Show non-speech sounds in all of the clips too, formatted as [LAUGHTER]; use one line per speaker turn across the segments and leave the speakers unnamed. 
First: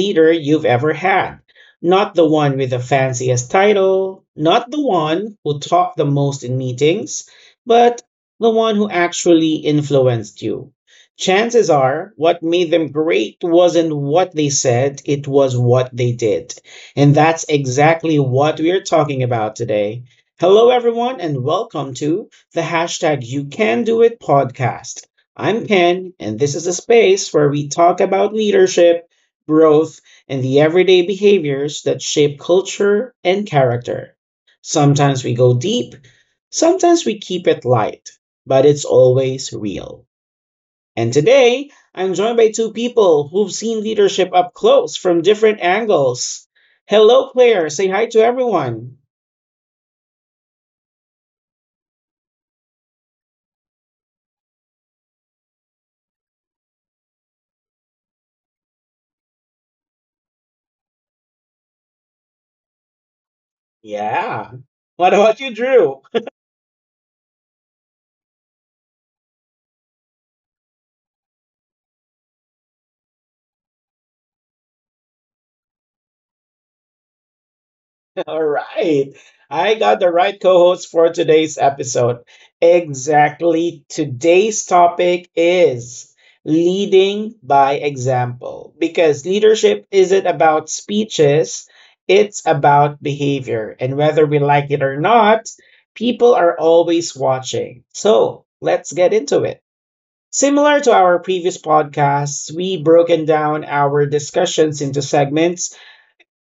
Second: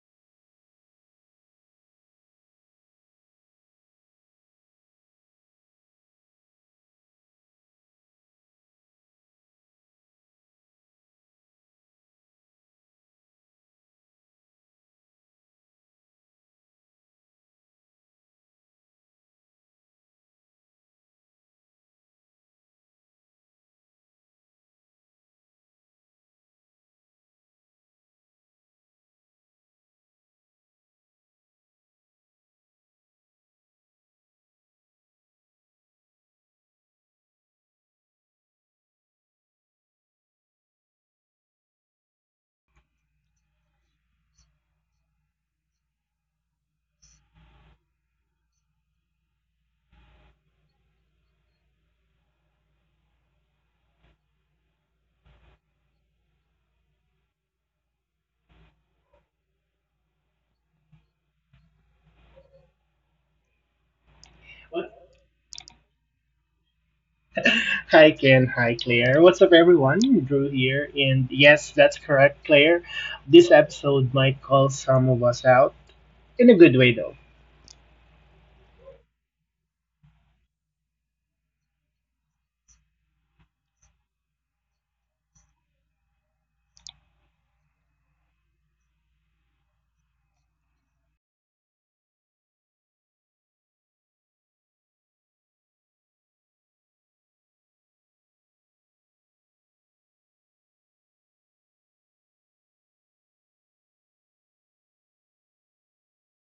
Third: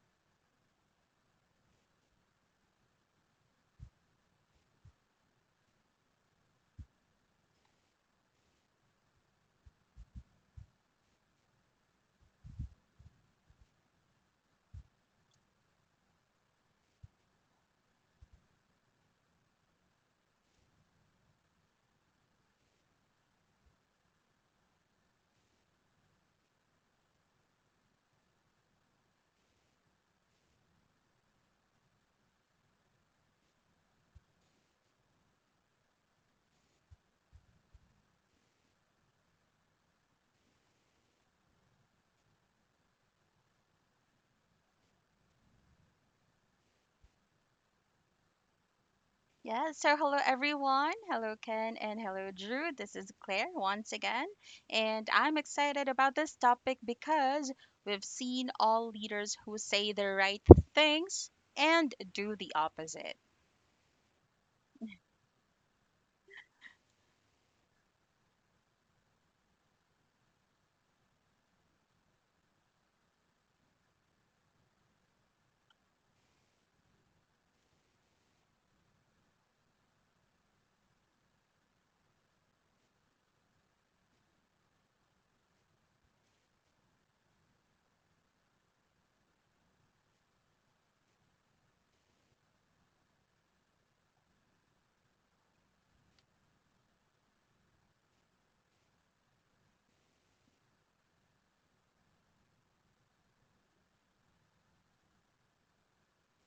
leader you've ever had. Not the one with the fanciest title, not the one who talked the most in meetings, but the one who actually influenced you. Chances are, what made them great wasn't what they said, it was what they did. And that's exactly what we're talking about today. Hello, everyone, and welcome to the hashtag You Can Do It podcast. I'm Ken, and this is a space where we talk about leadership, growth, and the everyday behaviors that shape culture and character. Sometimes we go deep, sometimes we keep it light, but it's always real. And today, I'm joined by two people who've seen leadership up close from different angles. Hello, Claire. Say hi to everyone.
Yeah, so hello everyone. Hello Ken and hello Drew. This is Claire once again, and I'm excited about this topic because we've seen all leaders who say the right things and do the opposite.
Yeah.
[LAUGHS]
What about you, Drew?
Hi Ken, hi Claire. What's up everyone? Drew here and yes, that's correct Claire. This episode might call some of us out in a good way though.
All right. I got the right co host for today's episode. Exactly. Today's topic is leading by example because leadership isn't about speeches, it's about behavior. And whether we like it or not, people are always watching. So let's get into it. Similar to our previous podcasts, we broken down our discussions into segments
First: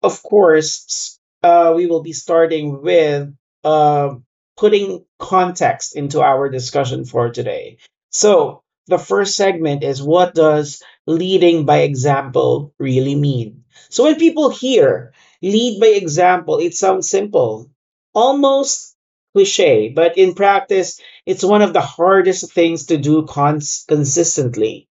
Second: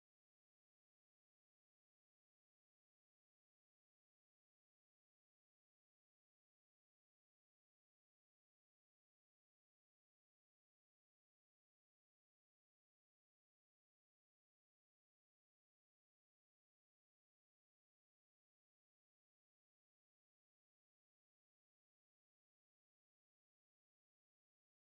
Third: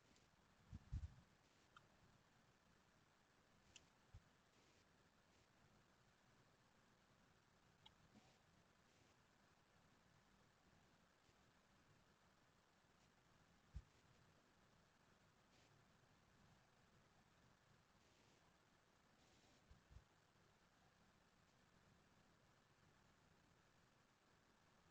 of course. We will be starting with uh, putting context into our discussion for today. So the first segment is, what does leading by example really mean? So when people hear lead by example, it sounds simple, almost cliche, but in practice, it's one of the hardest things to do consistently.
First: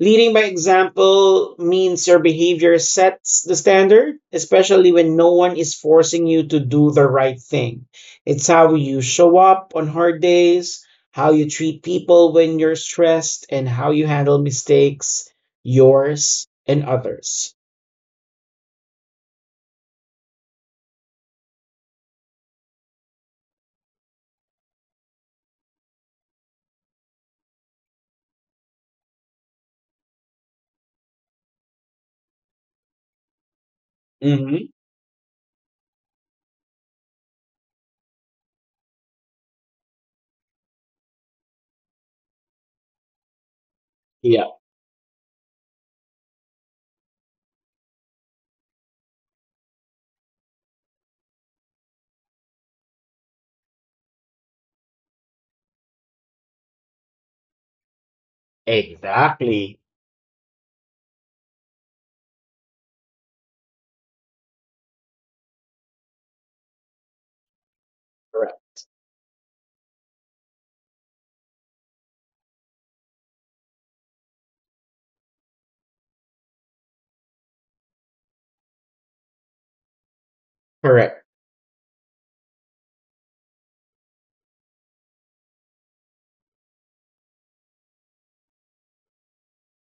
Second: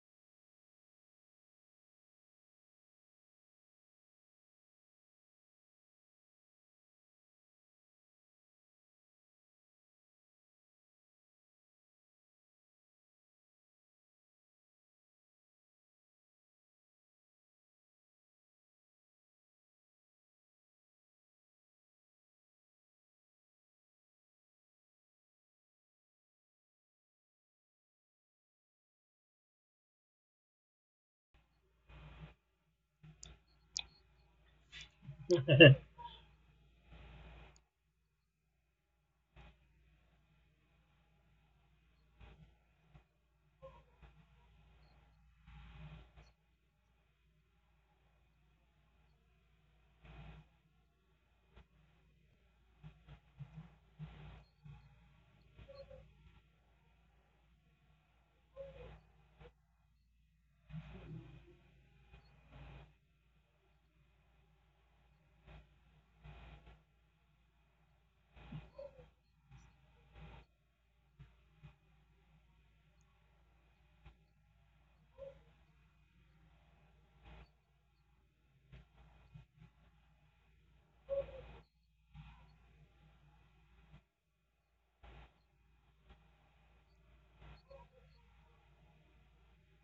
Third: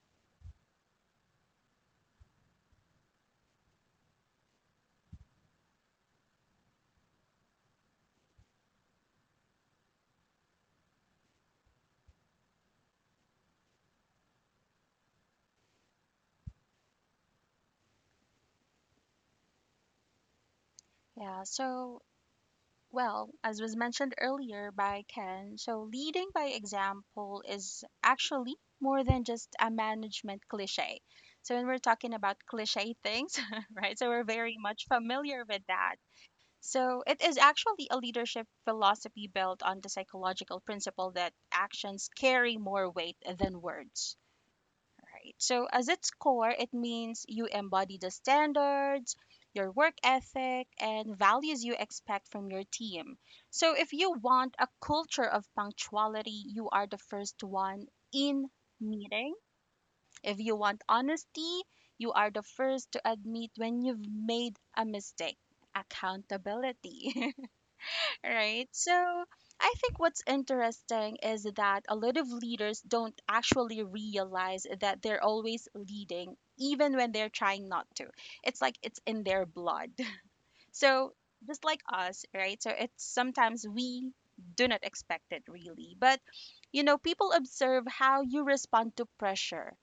Leading by example means your behavior sets the standard, especially when no one is forcing you to do the right thing. It's how you show up on hard days, how you treat people when you're stressed, and how you handle mistakes, yours and others.
Yeah, so as was mentioned earlier by Ken, so leading by example is actually more than just a management cliche. So when we're talking about cliche things, [LAUGHS] right? So we're very
Hmm.
much familiar with that. So it is actually a leadership philosophy built on the psychological principle that actions carry more weight than words.
Yeah,
Right. So as its core, it means you embody the standards, your work ethic, and values you expect from your team. So if you want a culture of punctuality, you are the first one in meeting.
exactly.
If you want honesty, you are the first to admit when you've made a mistake. Accountability. [LAUGHS] All right.
Correct.
So I think what's interesting is that a lot of leaders don't actually realize that they're always leading, even when they're trying not to. It's like it's in their blood. [LAUGHS] So
Correct.
just like us, right? So it's sometimes we do not expect it really. But, people observe how you respond to pressure,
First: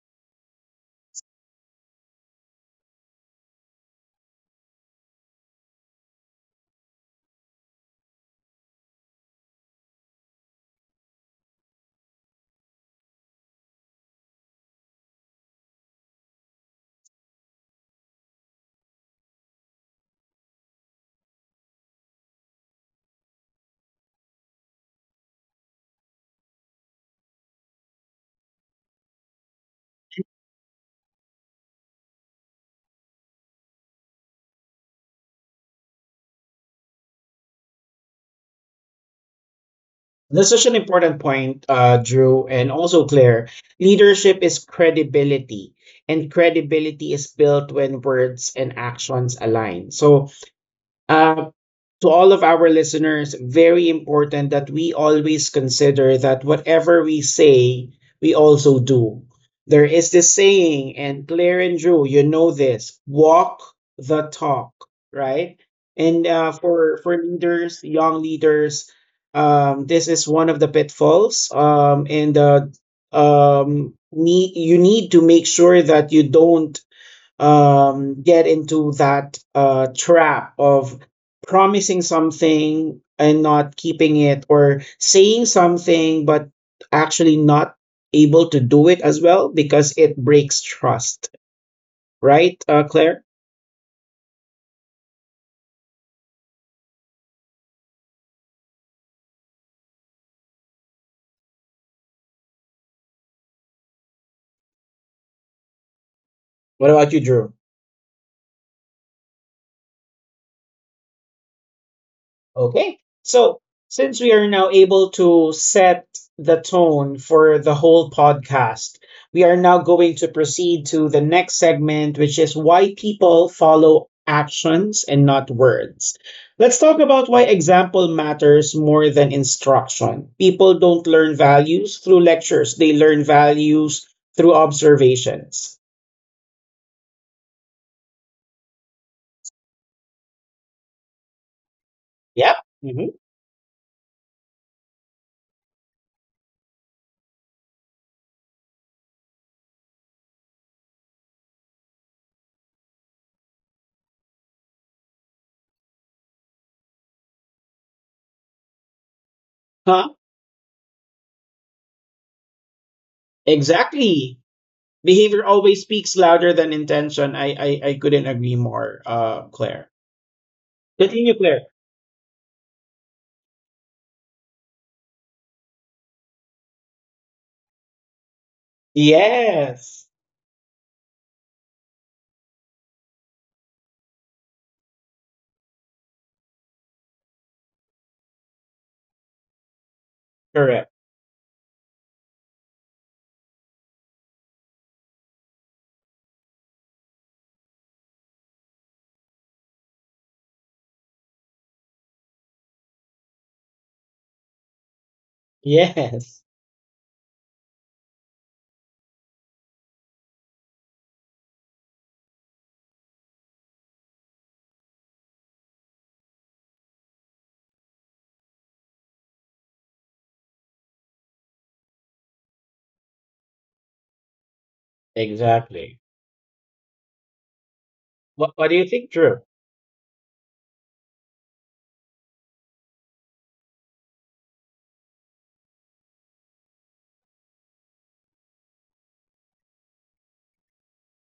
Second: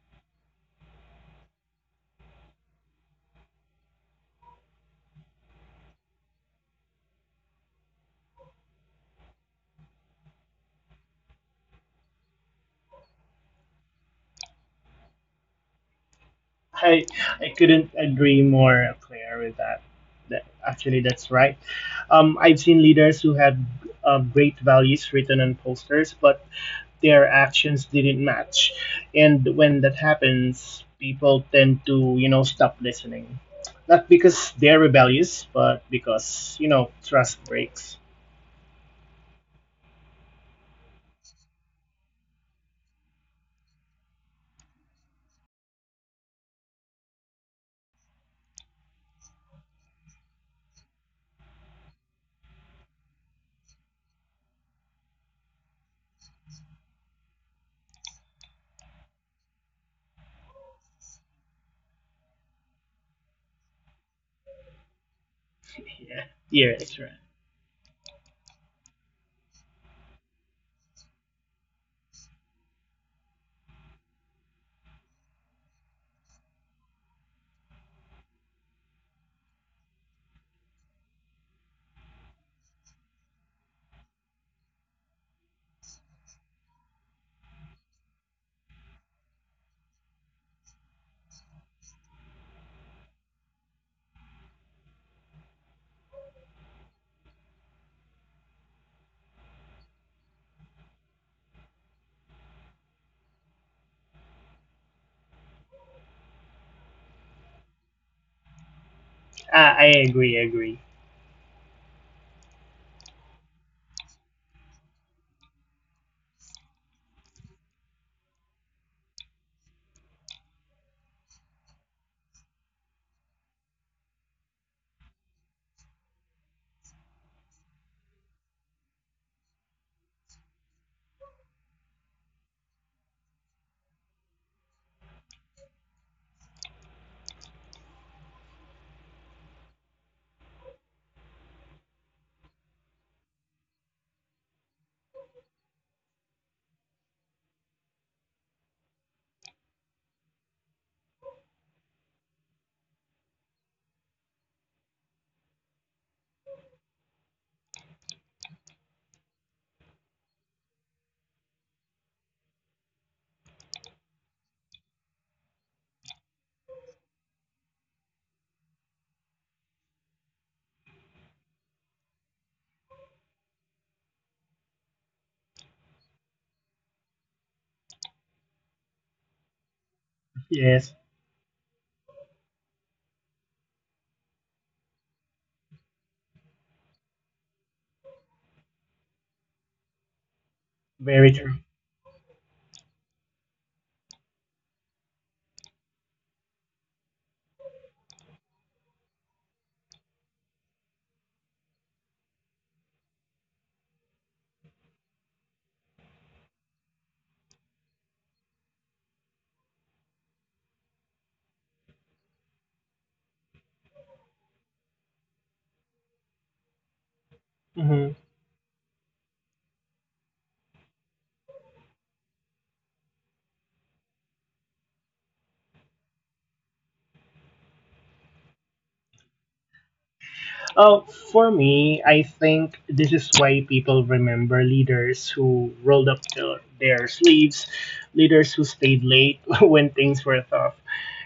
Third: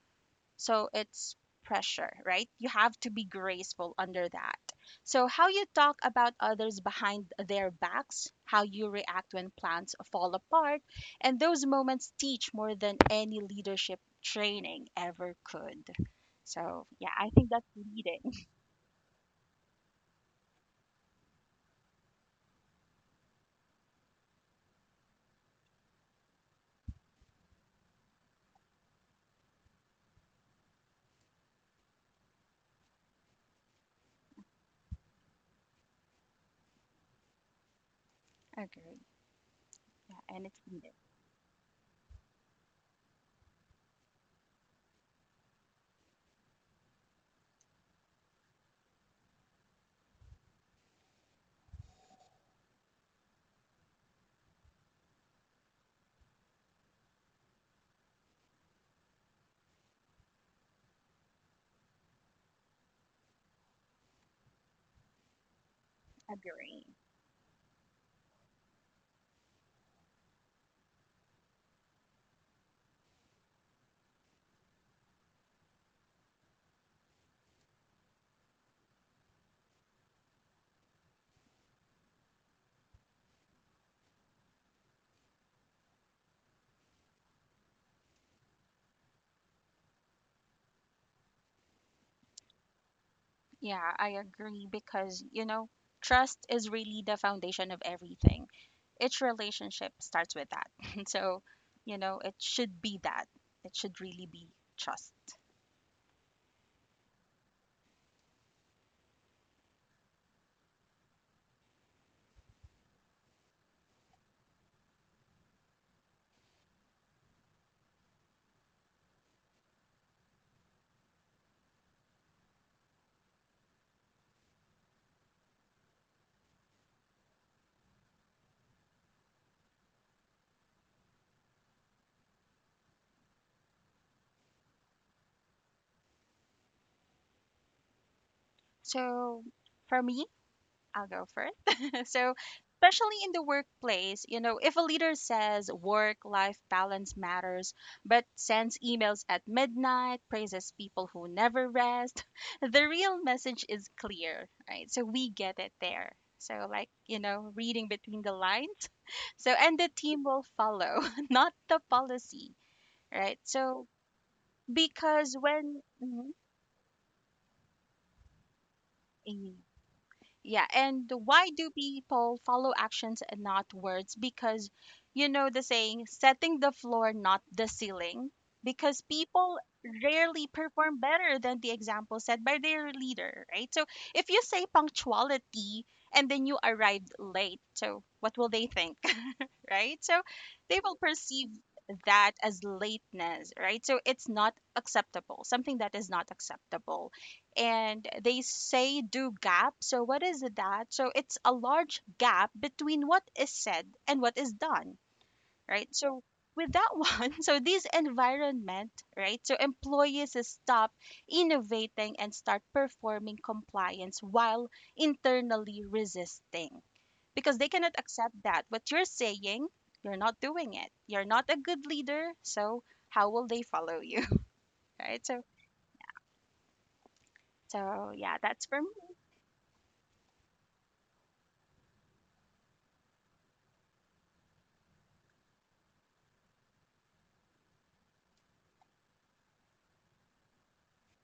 so it's pressure, right? You have to be graceful under that. So, how you talk about others behind their backs, how you react when plans fall apart, and those moments teach more than any leadership training ever could. So,
I
yeah, I think
I
that's
couldn't
leading.
agree
[LAUGHS]
more Claire with that, actually that's right. I've seen leaders who have great values written on posters but their actions didn't match. And when that happens, people tend to, you know, stop listening. Not because they're rebellious, but because, you know, trust breaks.
Agree. Yeah, and
That's
it's
such an
needed.
important point, Drew, and also Claire. Leadership is credibility, and credibility is built when words and actions align. So, uh, to all of our listeners, very important that we always consider that whatever we say, we also do. There is this saying, and Claire and Drew, you know this, walk the talk, right?
Yeah,
And uh,
yeah,
Agree.
that's
for, for
right.
leaders, young leaders, this is one of the pitfalls. You need to make sure that you don't get into that trap of promising something and not keeping it, or saying something but actually not able to do it as well, because it breaks trust. Right, Claire?
Yeah, I agree because, trust is really the foundation of everything. Each relationship starts with that. [LAUGHS] So, you know, it should be that. It should really be trust.
What about you, Drew?
I agree, I agree.
Okay. So, since we are now able to set the tone for the whole podcast, we are now going to proceed to the next segment, which is why people follow actions and not words. Let's talk about why example matters more than instruction. People don't learn values through lectures, they learn values through observations.
So, for me, I'll go first. [LAUGHS] So,
Yep. Hmm.
especially in the workplace, if a leader says work life balance matters, but sends emails at midnight, praises people who never rest, [LAUGHS] the real message is clear, right? So, we get it there. So, like, reading between the lines. [LAUGHS] So, and the
Huh?
team will follow, [LAUGHS] not the policy, right? So,
Exactly.
because
Behavior always
when,
speaks louder than intention. I couldn't agree more,
Mhm.
Claire.
Yeah, and
Continue,
why
Claire.
do people follow actions and not words? Because you know the saying, setting the floor, not the ceiling. Because people
Yes.
rarely
Yes,
perform better than the example set by their leader, right? So if you say punctuality and then you arrived late, so what will they think? Right? So they
Correct.
will
very
perceive
true.
that as lateness, right? So it's not acceptable, something that is not acceptable. And they say do gap. So what is that? So it's a large gap between what is said and what is done, right? So
Yes.
with that [LAUGHS] one, so this environment, right? So employees stop innovating and start performing compliance while internally resisting because they cannot
Mhm.
accept that. What you're saying, you're not doing it. You're not a good leader, so how will they follow you? [LAUGHS] Right? So
Exactly.
so yeah, that's
What do
for
you
me.
think, Drew?
Uh, for me, I think this is why people remember leaders who rolled up their sleeves, leaders who stayed late [LAUGHS] when things were tough,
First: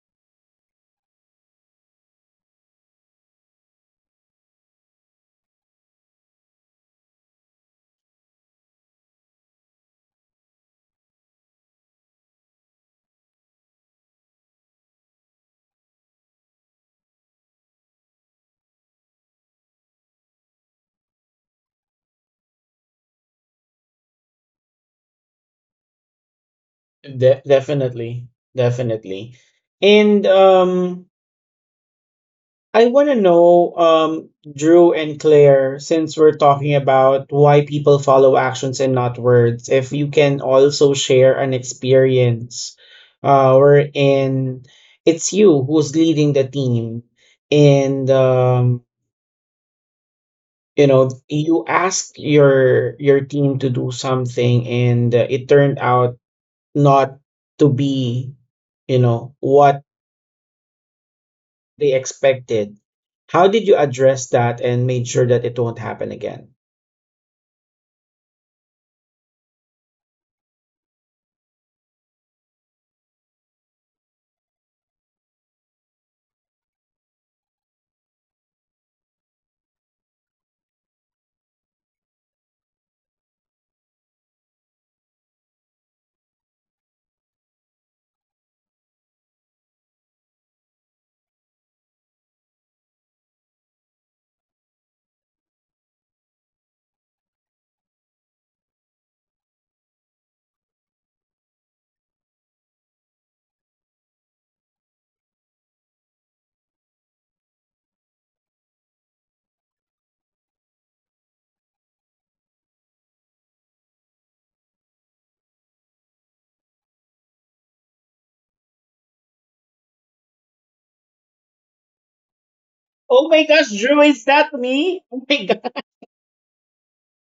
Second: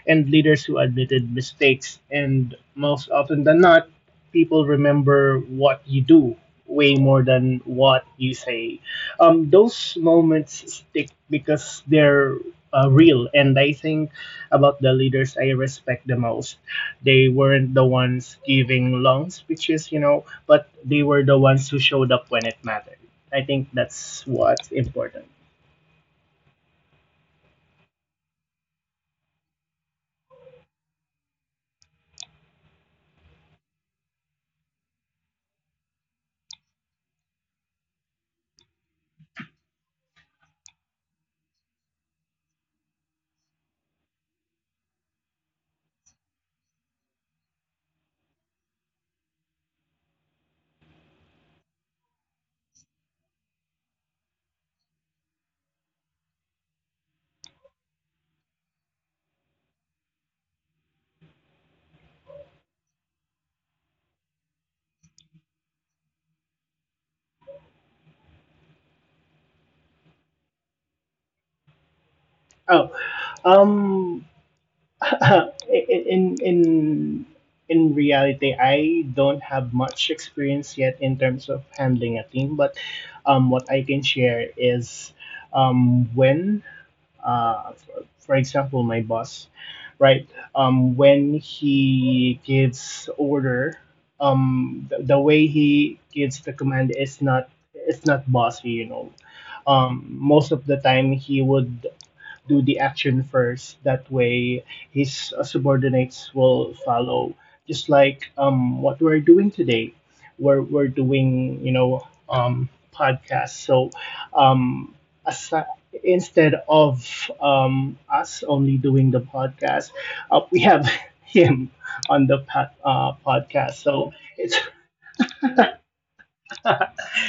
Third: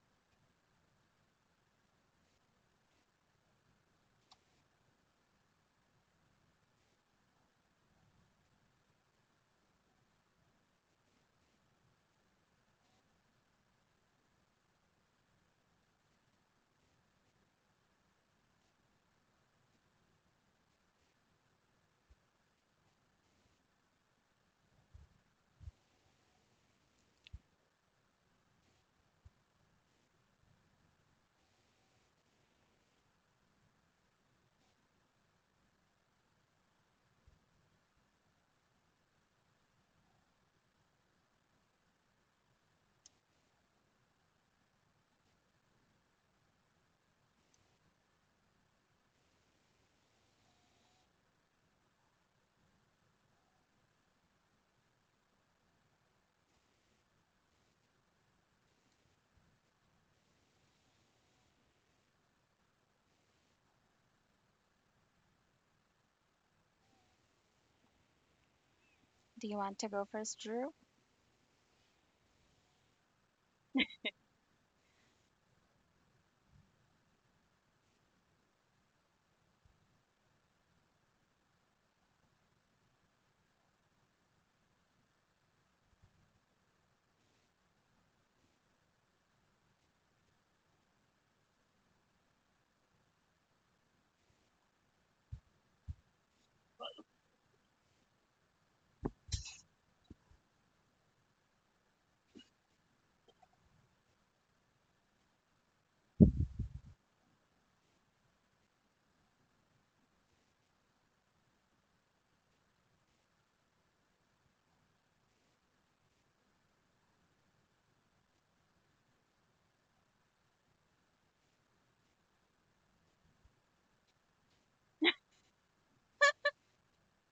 and leaders who admitted mistakes. And most often than not, people remember what you do way more than what you say. Those moments stick because they're real, and I think about the leaders I respect the most they weren't the ones giving long speeches, you know, but they were the ones who showed up when it mattered. I think that's what's important.
Definitely. Definitely. And um, I want to know, Drew and Claire, since we're talking about why people follow actions and not words, if you can also share an experience wherein it's you who's leading the team, and you know, you ask your team to do something, and it turned out not to be, you know, what they expected. How did you address that and made sure that it won't happen again?
Do you want to go first, Drew?
Oh, um, [LAUGHS] in in in reality, I don't have much experience yet in terms of handling a team, but what I can share is when uh, for example, my boss, right? When he gives order, the way he gives the command is not it's not bossy, you know. Most of the time, he would do the action first. That way, his subordinates will follow. Just like what we're doing today, we're doing you know podcasts. So um, as instead of us only doing the podcast, we have [LAUGHS] him on the
Oh my gosh,
podcast.
Drew,
So
is that
it's
me? Oh my [LAUGHS] god.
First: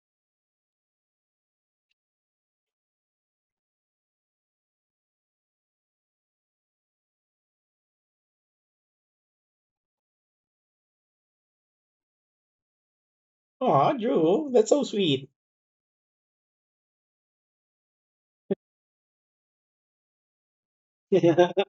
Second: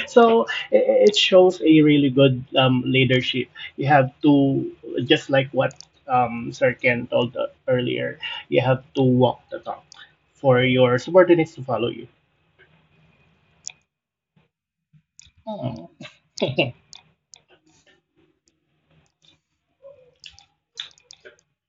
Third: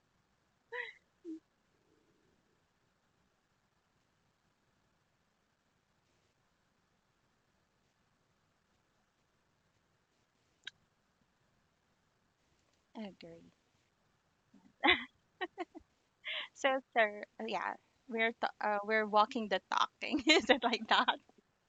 so it shows a really good leadership. You have to just like what Sir Ken told earlier. You have to walk the talk for your subordinates to follow you.
Agree.
Aw, Drew, that's so sweet.
Mm.
So sir, yeah, we're walking the talking. [LAUGHS] Is it like that?
[LAUGHS] What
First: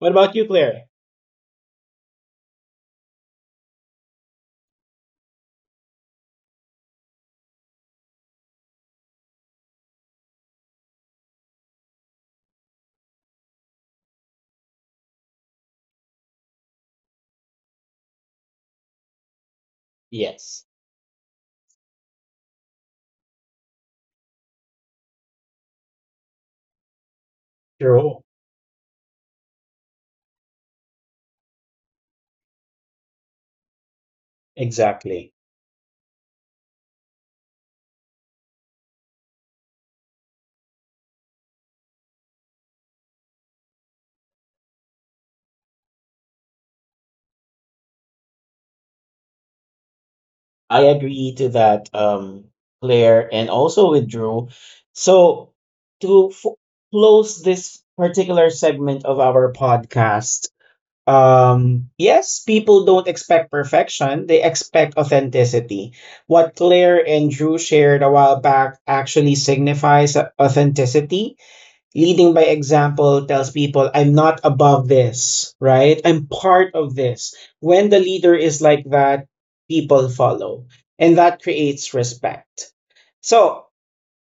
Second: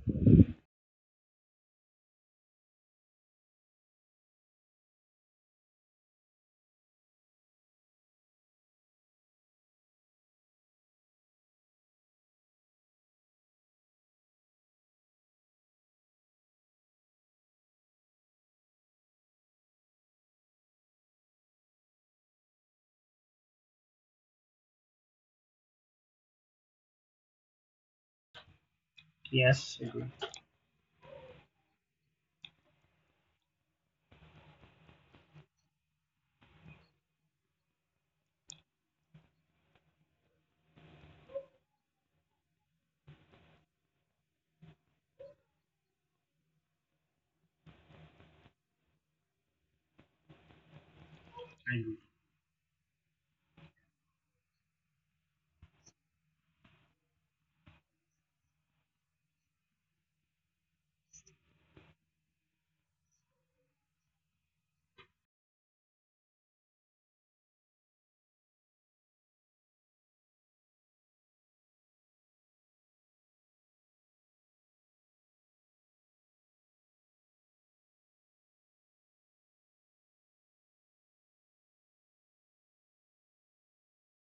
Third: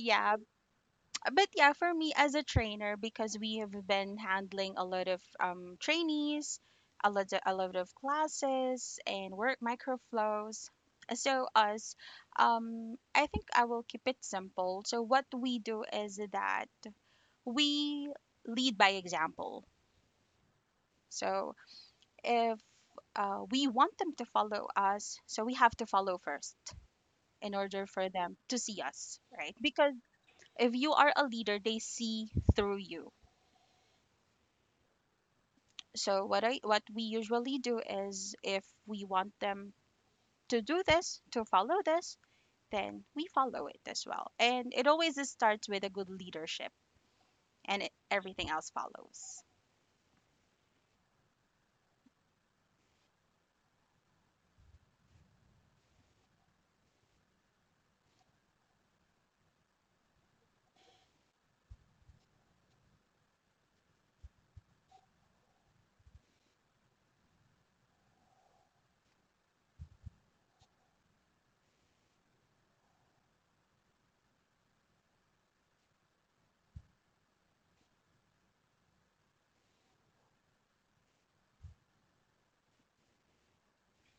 about you, Claire?
But yeah, for me as a trainer, because we have been handling a lot of trainees, a lot of classes and work microflows. So us, I think I will keep it simple. So what we do is that we lead by example.
Yes.
So if we want them to follow us, so we have to follow first in order for
Drew.
them to see us, right?
Yes,
Because
yeah,
if you are a leader, they see through you.
Exactly.
So what we usually do is if we want them to do this, to follow this, then we follow it as well. And it always is starts with a good leadership and it, everything else follows.
I agree to
I
that,
agree.
Claire, and also with Drew. So, to close this particular segment of our podcast, yes, people don't expect perfection, they expect authenticity. What Claire and Drew shared a while back actually signifies authenticity. Leading by example tells people, I'm not above this, right? I'm part of this. When the leader is like that, people follow, and that creates respect. So,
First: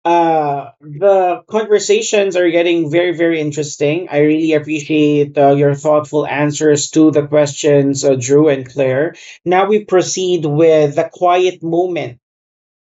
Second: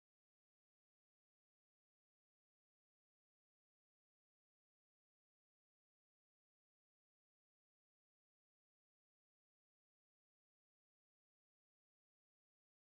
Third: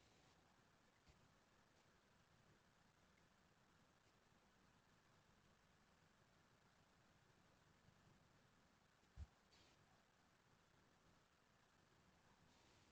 the conversations are getting very, very interesting. I really appreciate your thoughtful answers to the questions, Drew and Claire. Now we proceed with the quiet moment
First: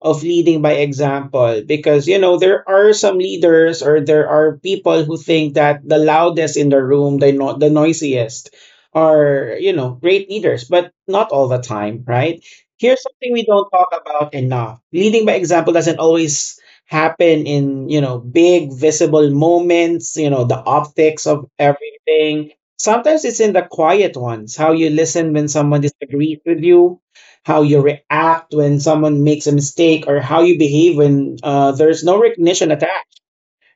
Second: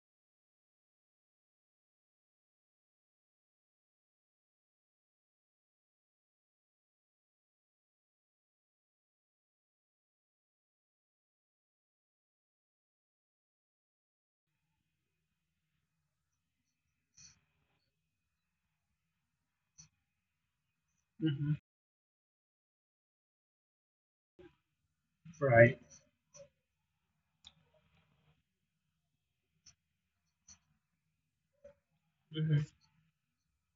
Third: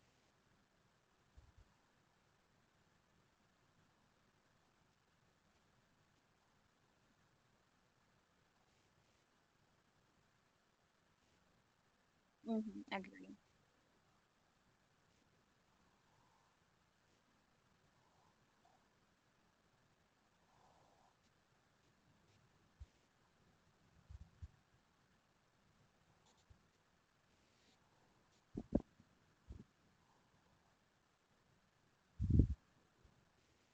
of leading by example, because you know, there are some leaders, or there are people who think that the loudest in the room, the the noisiest are, you know, great leaders, but not all the time, right?
Hmm,
Here's something
agree.
we don't talk about enough. Leading by example doesn't always happen in, you know, big visible moments, you know, the optics of
Hmm.
everything. Sometimes it's in the quiet ones. How you listen when
Right.
someone disagrees with you, how you react when someone makes a mistake, or how you behave when there's no
Hmm.
recognition attached.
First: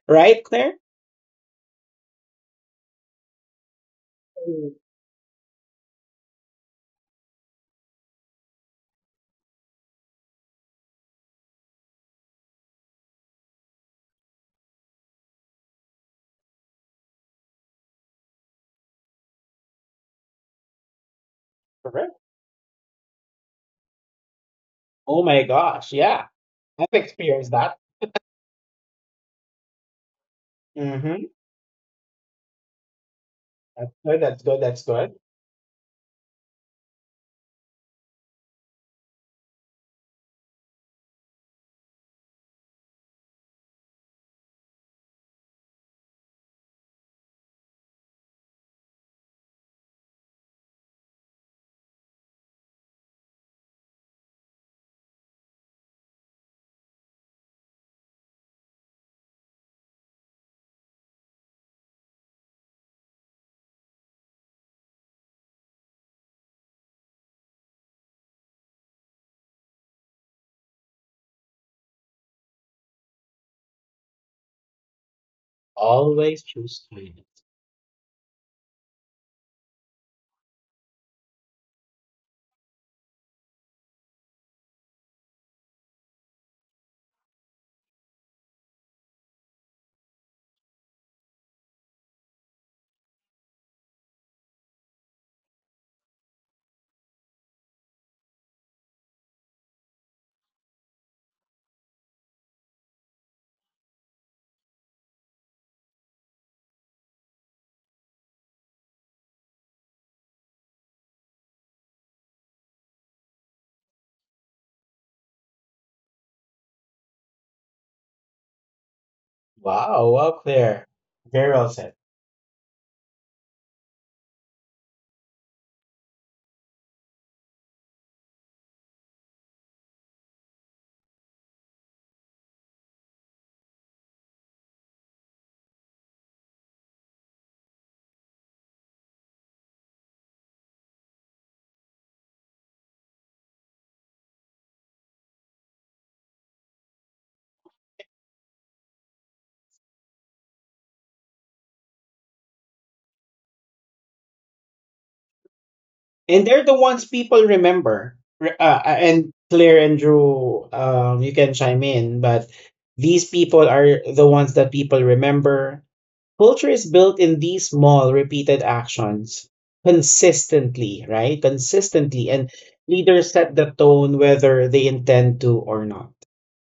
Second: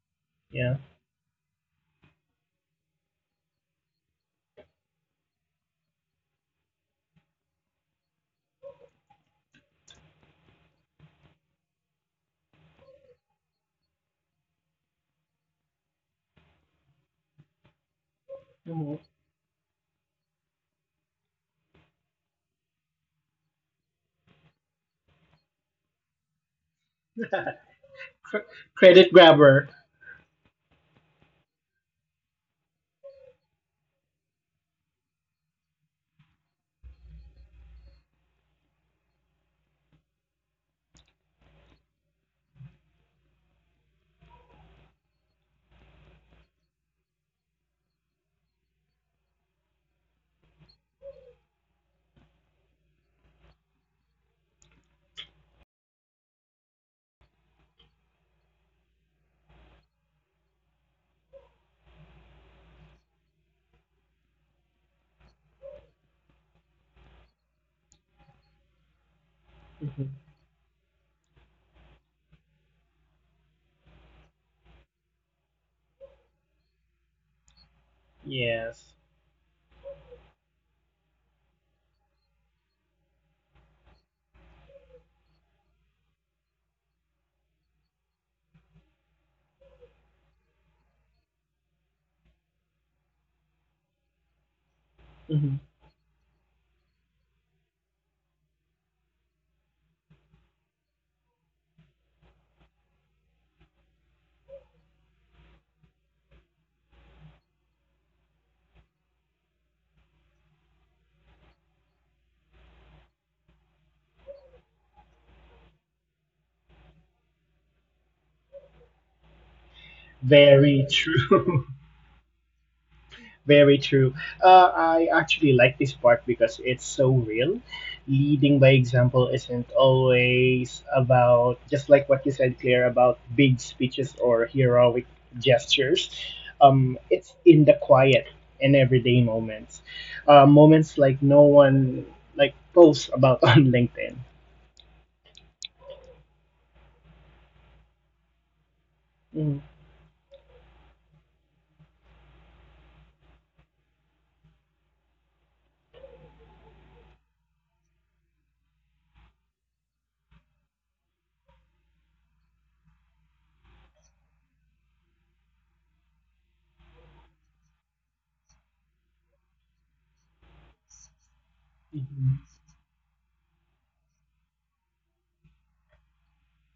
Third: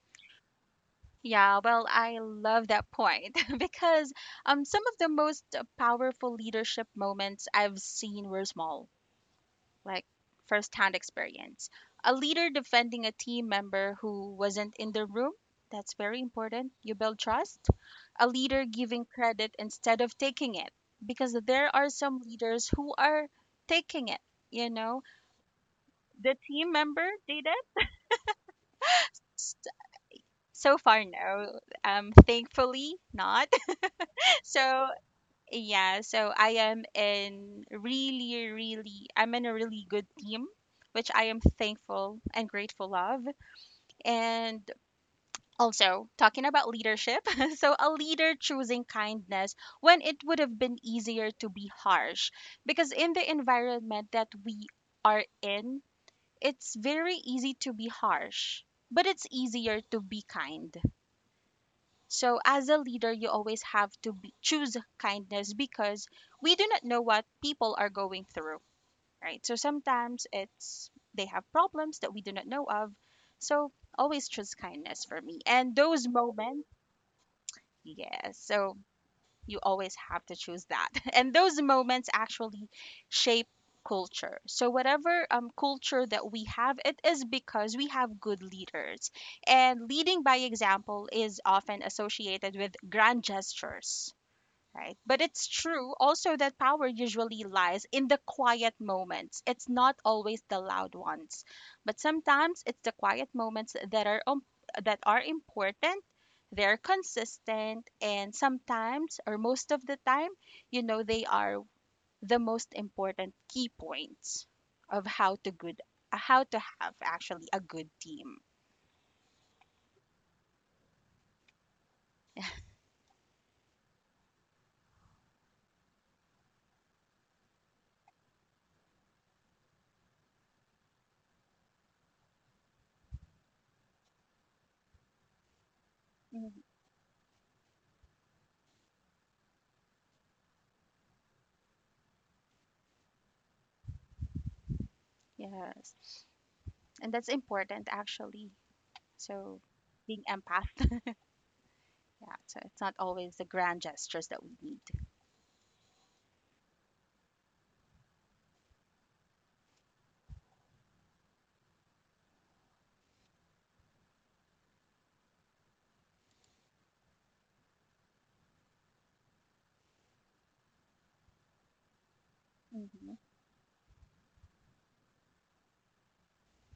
Right, Claire?
Yeah.
Yeah, well, I love that point [LAUGHS] because
Mm.
some of the most powerful leadership moments I've seen were small like first-hand experience. A leader defending a team member who wasn't in the room, that's very important. You build trust. A leader
Hmm.
giving credit instead of taking it, because there are
Correct.
some leaders who are taking it. You know,
Oh my gosh. Yeah.
the team
I've
member did
experienced that.
it.
[LAUGHS] Cr- credit
S-
grabber.
So far,
Mm-hmm.
no. Thankfully, not.
That's good.
[LAUGHS]
That's good. That's
So
good.
yeah, so I am in really, really, I'm in a really good team, which I am thankful and grateful of. And also, talking about leadership, [LAUGHS] so a leader choosing kindness when it would have been easier to be harsh. Because in the environment that we are in, it's very easy to be harsh, but it's easier to be kind. So, as a leader, you always have to be, choose kindness because we do not know what people are going through, right? So
Hmm.
sometimes it's they have problems that we do not know of. So always choose kindness for me. And those
Always
moments,
choose kindness.
yes. So
Yes.
you always have to choose that. [LAUGHS] And those moments actually shape culture. So whatever culture that we have, it is because we have good leaders. And leading by example is often associated with grand gestures, right? But it's
Hmm.
true also that power usually lies in the quiet moments. It's not always the loud ones, but sometimes it's the quiet moments that are important. They're consistent, and sometimes, or most of the time, you know, they are the most important key points of how to good, how to have actually a good team.
Wow. Well,
Very
Claire. Very
true.
well
[LAUGHS]
said.
Very true. I actually like this part because it's so real. Leading by example isn't always about, just like what you said, Claire, about big speeches or heroic gestures.
Mhm.
It's in the quiet and everyday moments. Moments like no one like posts about [LAUGHS] on LinkedIn.
Yes, and that's important actually.
Mhm.
So, being empathetic. Yeah, so it's not always the grand gestures that we need.
And they're the ones people remember. And Claire and Drew, you can chime in, but these people are the ones that people remember. Culture is built in these small, repeated actions consistently, right? Consistently. And
Hmm.
leaders set the tone whether they intend to or not.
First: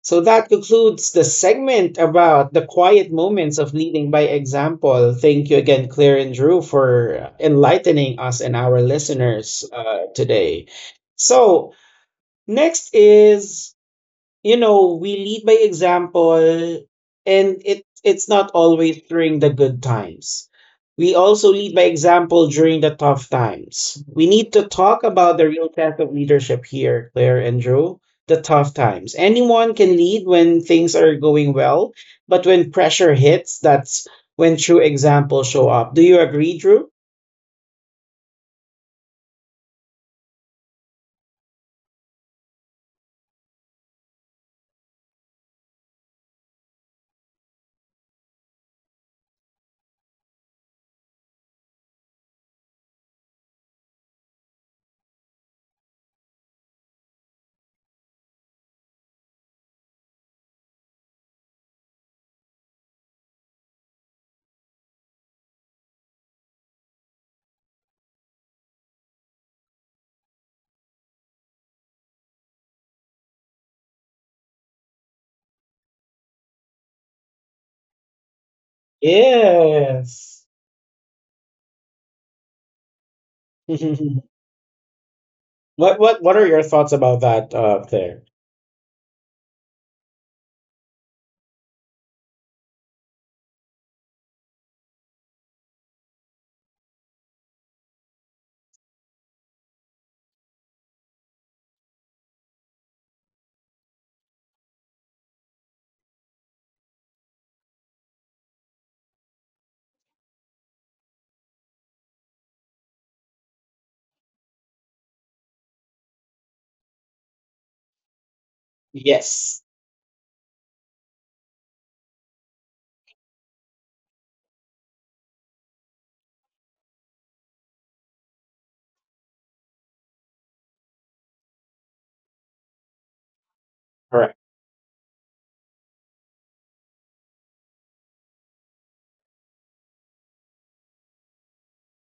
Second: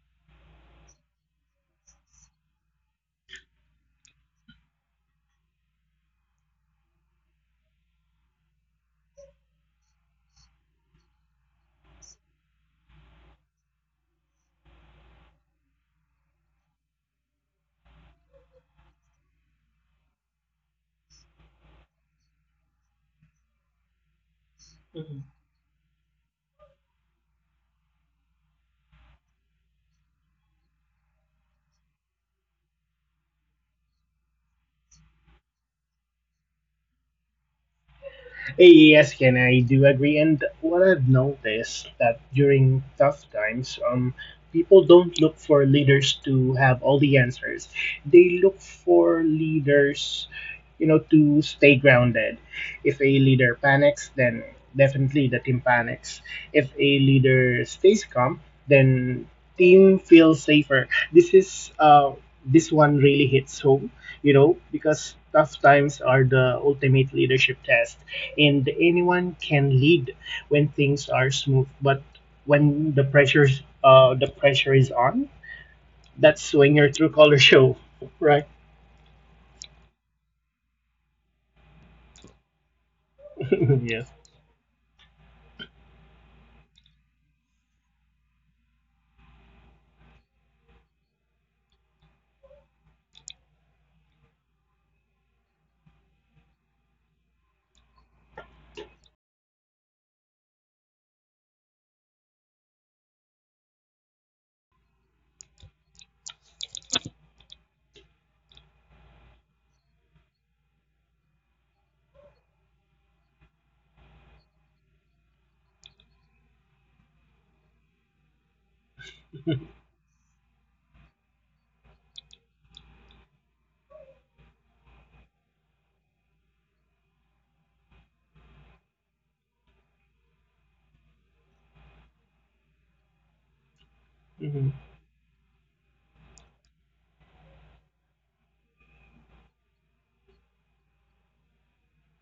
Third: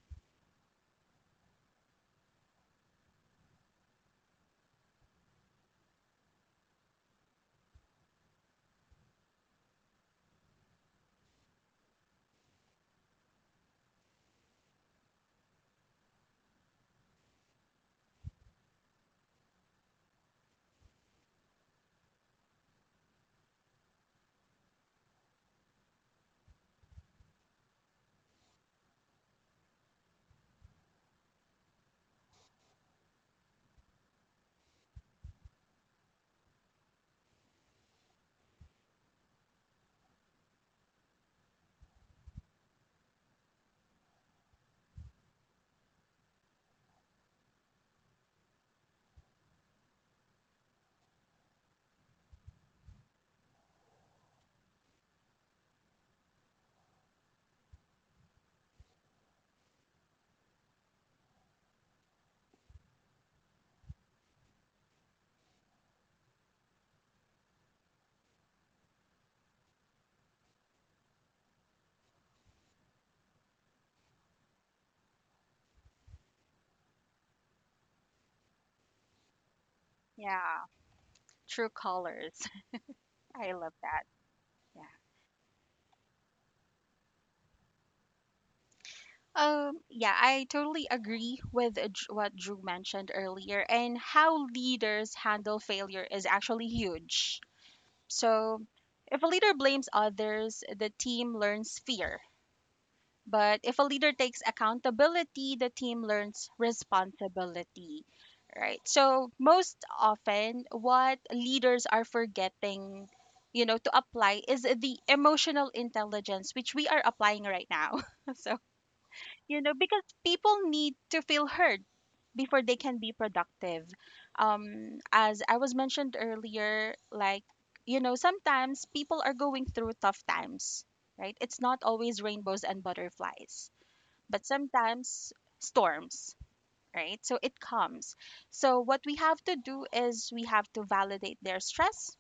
So that concludes the segment about the quiet moments of leading by example. Thank you again, Claire and Drew, for enlightening us and our listeners today. So, next is, you know, we lead by example, and it it's not always during the good times. We also lead by example during the tough times. We need to talk
Mhm.
about the real test of leadership here, Claire and Joe, the tough times. Anyone can lead when things are going well, but when pressure hits, that's when true examples show up. Do you agree, Drew?
Yes, Ken, I do agree. And what I've noticed that during tough times, people don't look for leaders to have all the answers. They look for leaders, you know, to stay grounded. If a leader panics, then definitely the team panics. If a leader stays calm, then team feels safer. This is this one really hits home, you know, because tough times are the ultimate leadership test and anyone can lead when things are smooth but when the pressure's the pressure is on that's when your true color show, right?
Yes.
Yeah, true colors. [LAUGHS] I love that.
[LAUGHS] Yes.
[LAUGHS]
Yeah.
What are your thoughts about that there?
Yeah, I totally agree with what Drew mentioned earlier, and how leaders handle failure is actually huge. So, if a leader blames others, the team learns fear. But if a leader takes accountability, the team learns responsibility. Right. So most often what leaders are forgetting, you know, to apply is the emotional intelligence which we are applying right now. [LAUGHS] So, you
Yes.
know, because people need to feel heard before they can be productive. As I was mentioned earlier, like, you know, sometimes people are going through tough times, right? It's not always rainbows and butterflies
Correct.
but
Hmm.
sometimes storms, right? So it comes. So what we have to do is we have to validate their stress,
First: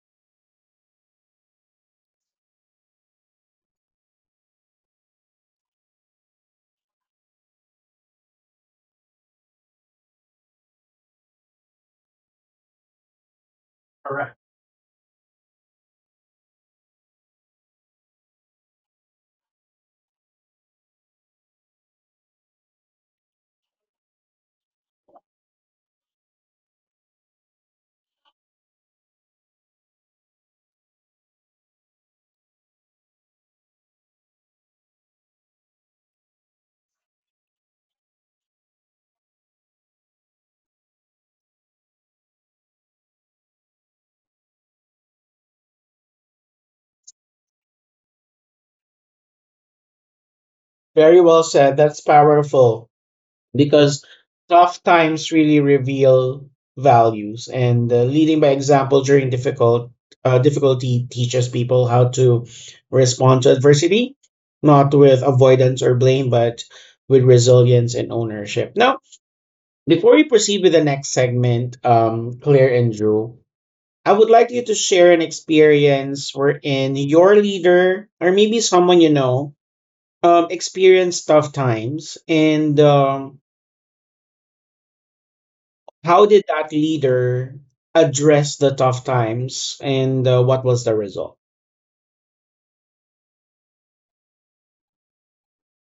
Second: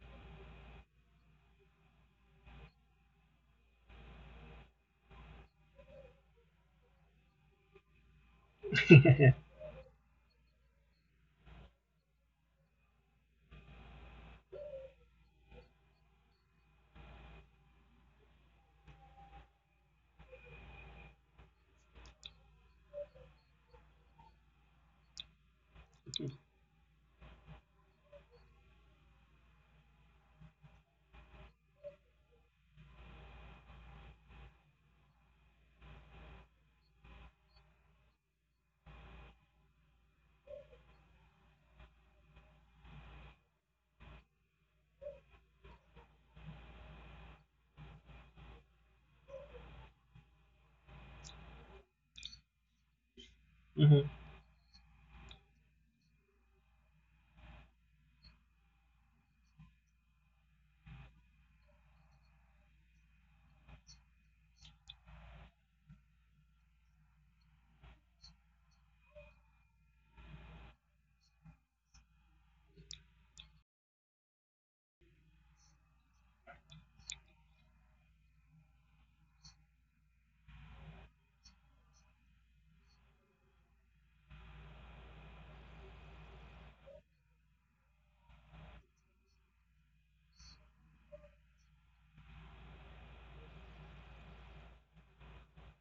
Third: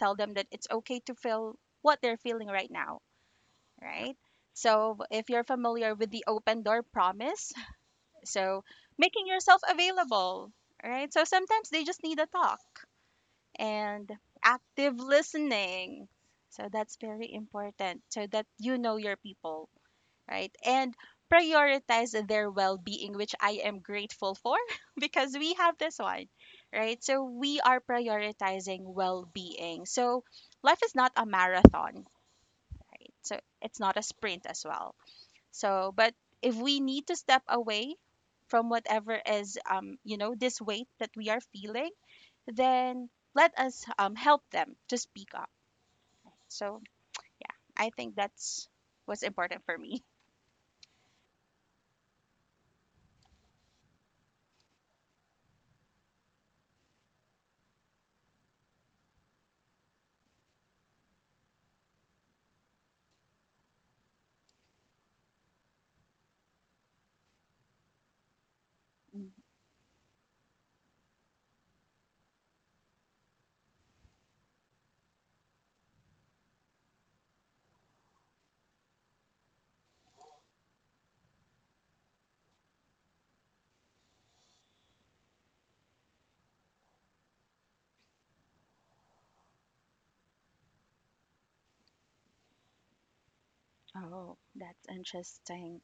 tell them that it's okay to feel what they're feeling right now, right? So if you're familiar with the open door promise, [LAUGHS] so making yourself available, right? So sometimes they just need a talk and
Correct.
active listening. So that's very important so that you know your people, right? And prioritize their well being, which I am grateful for [LAUGHS] because we have this one, right? So we are prioritizing well being. So life is not a marathon, right? So it's not a sprint as well. So, but if we need to step away from whatever is, you know, this weight that we are feeling, then let us help them to speak up. So, yeah, I think that's what's important for me.
Very well said. That's powerful. Because
Hmm.
tough times really reveal values, and leading by example during difficulty teaches people how to respond to adversity, not with avoidance or blame, but with resilience and ownership. Now, before we proceed with the next segment, Claire and Drew, I would like you to share an experience wherein your leader, or maybe someone you know, experienced tough times, and how did that leader address the tough times, and what was the result?
Oh, that's interesting.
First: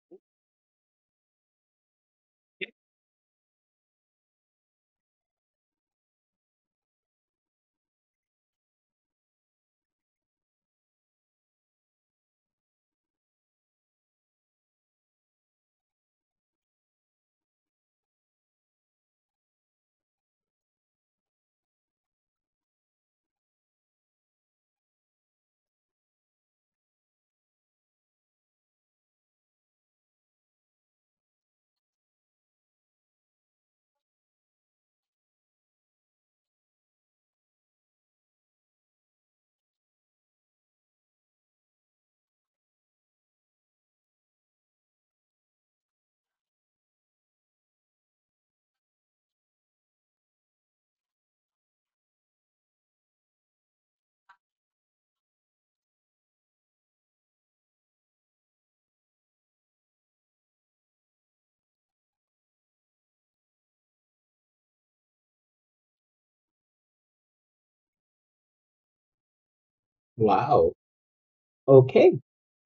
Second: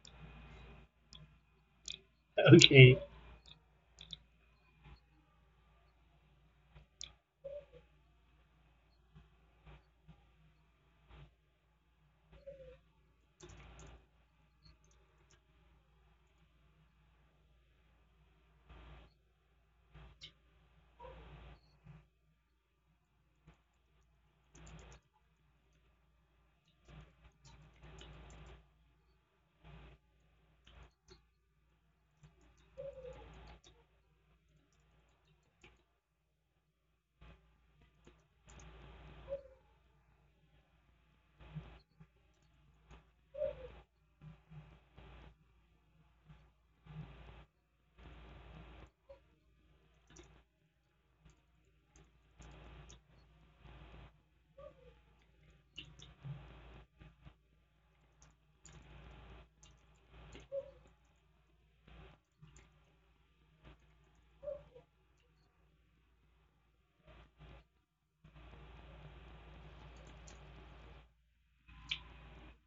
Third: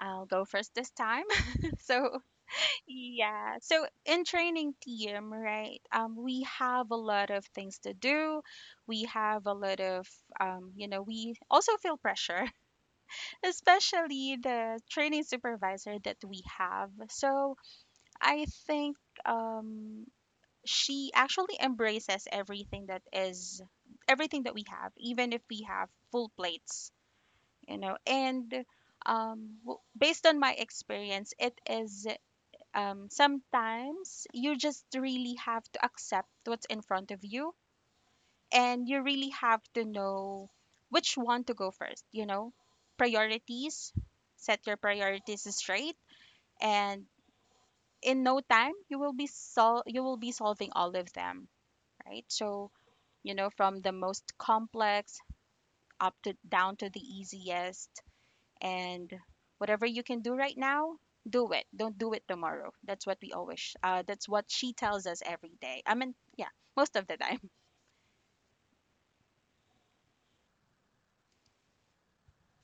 I'll go first this time. [LAUGHS] So,
[LAUGHS] Okay.
yeah. So, in training team, right? We have a lot of things to do. We have a lot of, you know, we also feel pressure, [LAUGHS] especially the training supervisor that we have. So, I think um, she actually embraces everything that is everything that we have, even if we have full plates, you know. And based on my experience it is, sometimes you just really have to accept what's in front of you, and you really have to know which one to go first, you know, priorities, set your priorities straight, and in no time you will be you will be solving all of them, right? So you know, from the most complex up to down to the easiest, and whatever you can do right now, do it, don't do it tomorrow. That's what we always that's what she tells us every day. I mean, yeah, most of the time.
Wow. Okay.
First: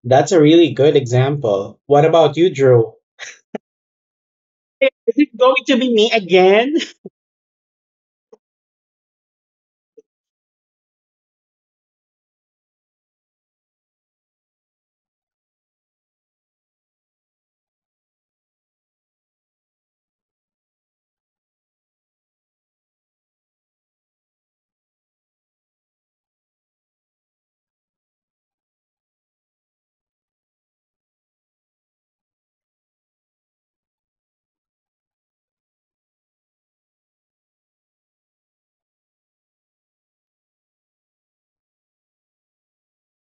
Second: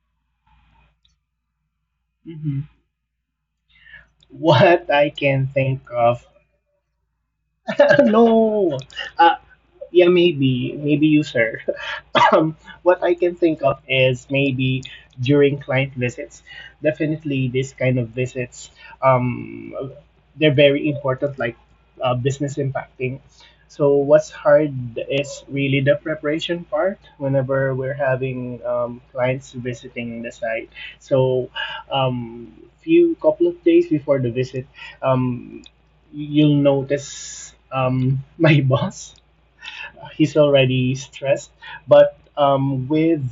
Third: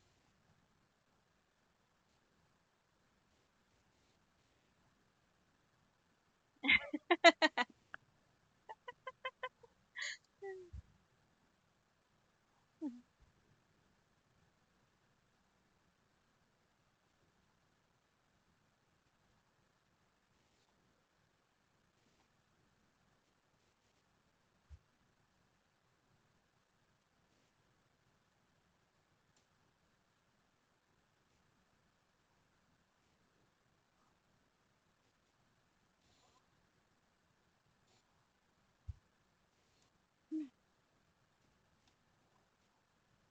That's a really good example. What about you,
Hmm.
Drew?
What I
Is it
can
going to
think
be me
of.
again? [LAUGHS]
[LAUGHS] No, uh yeah, maybe maybe you sir. [LAUGHS] um, what
[LAUGHS]
I can think of is maybe during client visits. Definitely, this kind of visits, um, they're very important, like business impacting. So what's hard is really the preparation part whenever we're having clients visiting the site. So um, few couple of days before the visit, um, you'll notice [LAUGHS] my boss he's already stressed. But um, with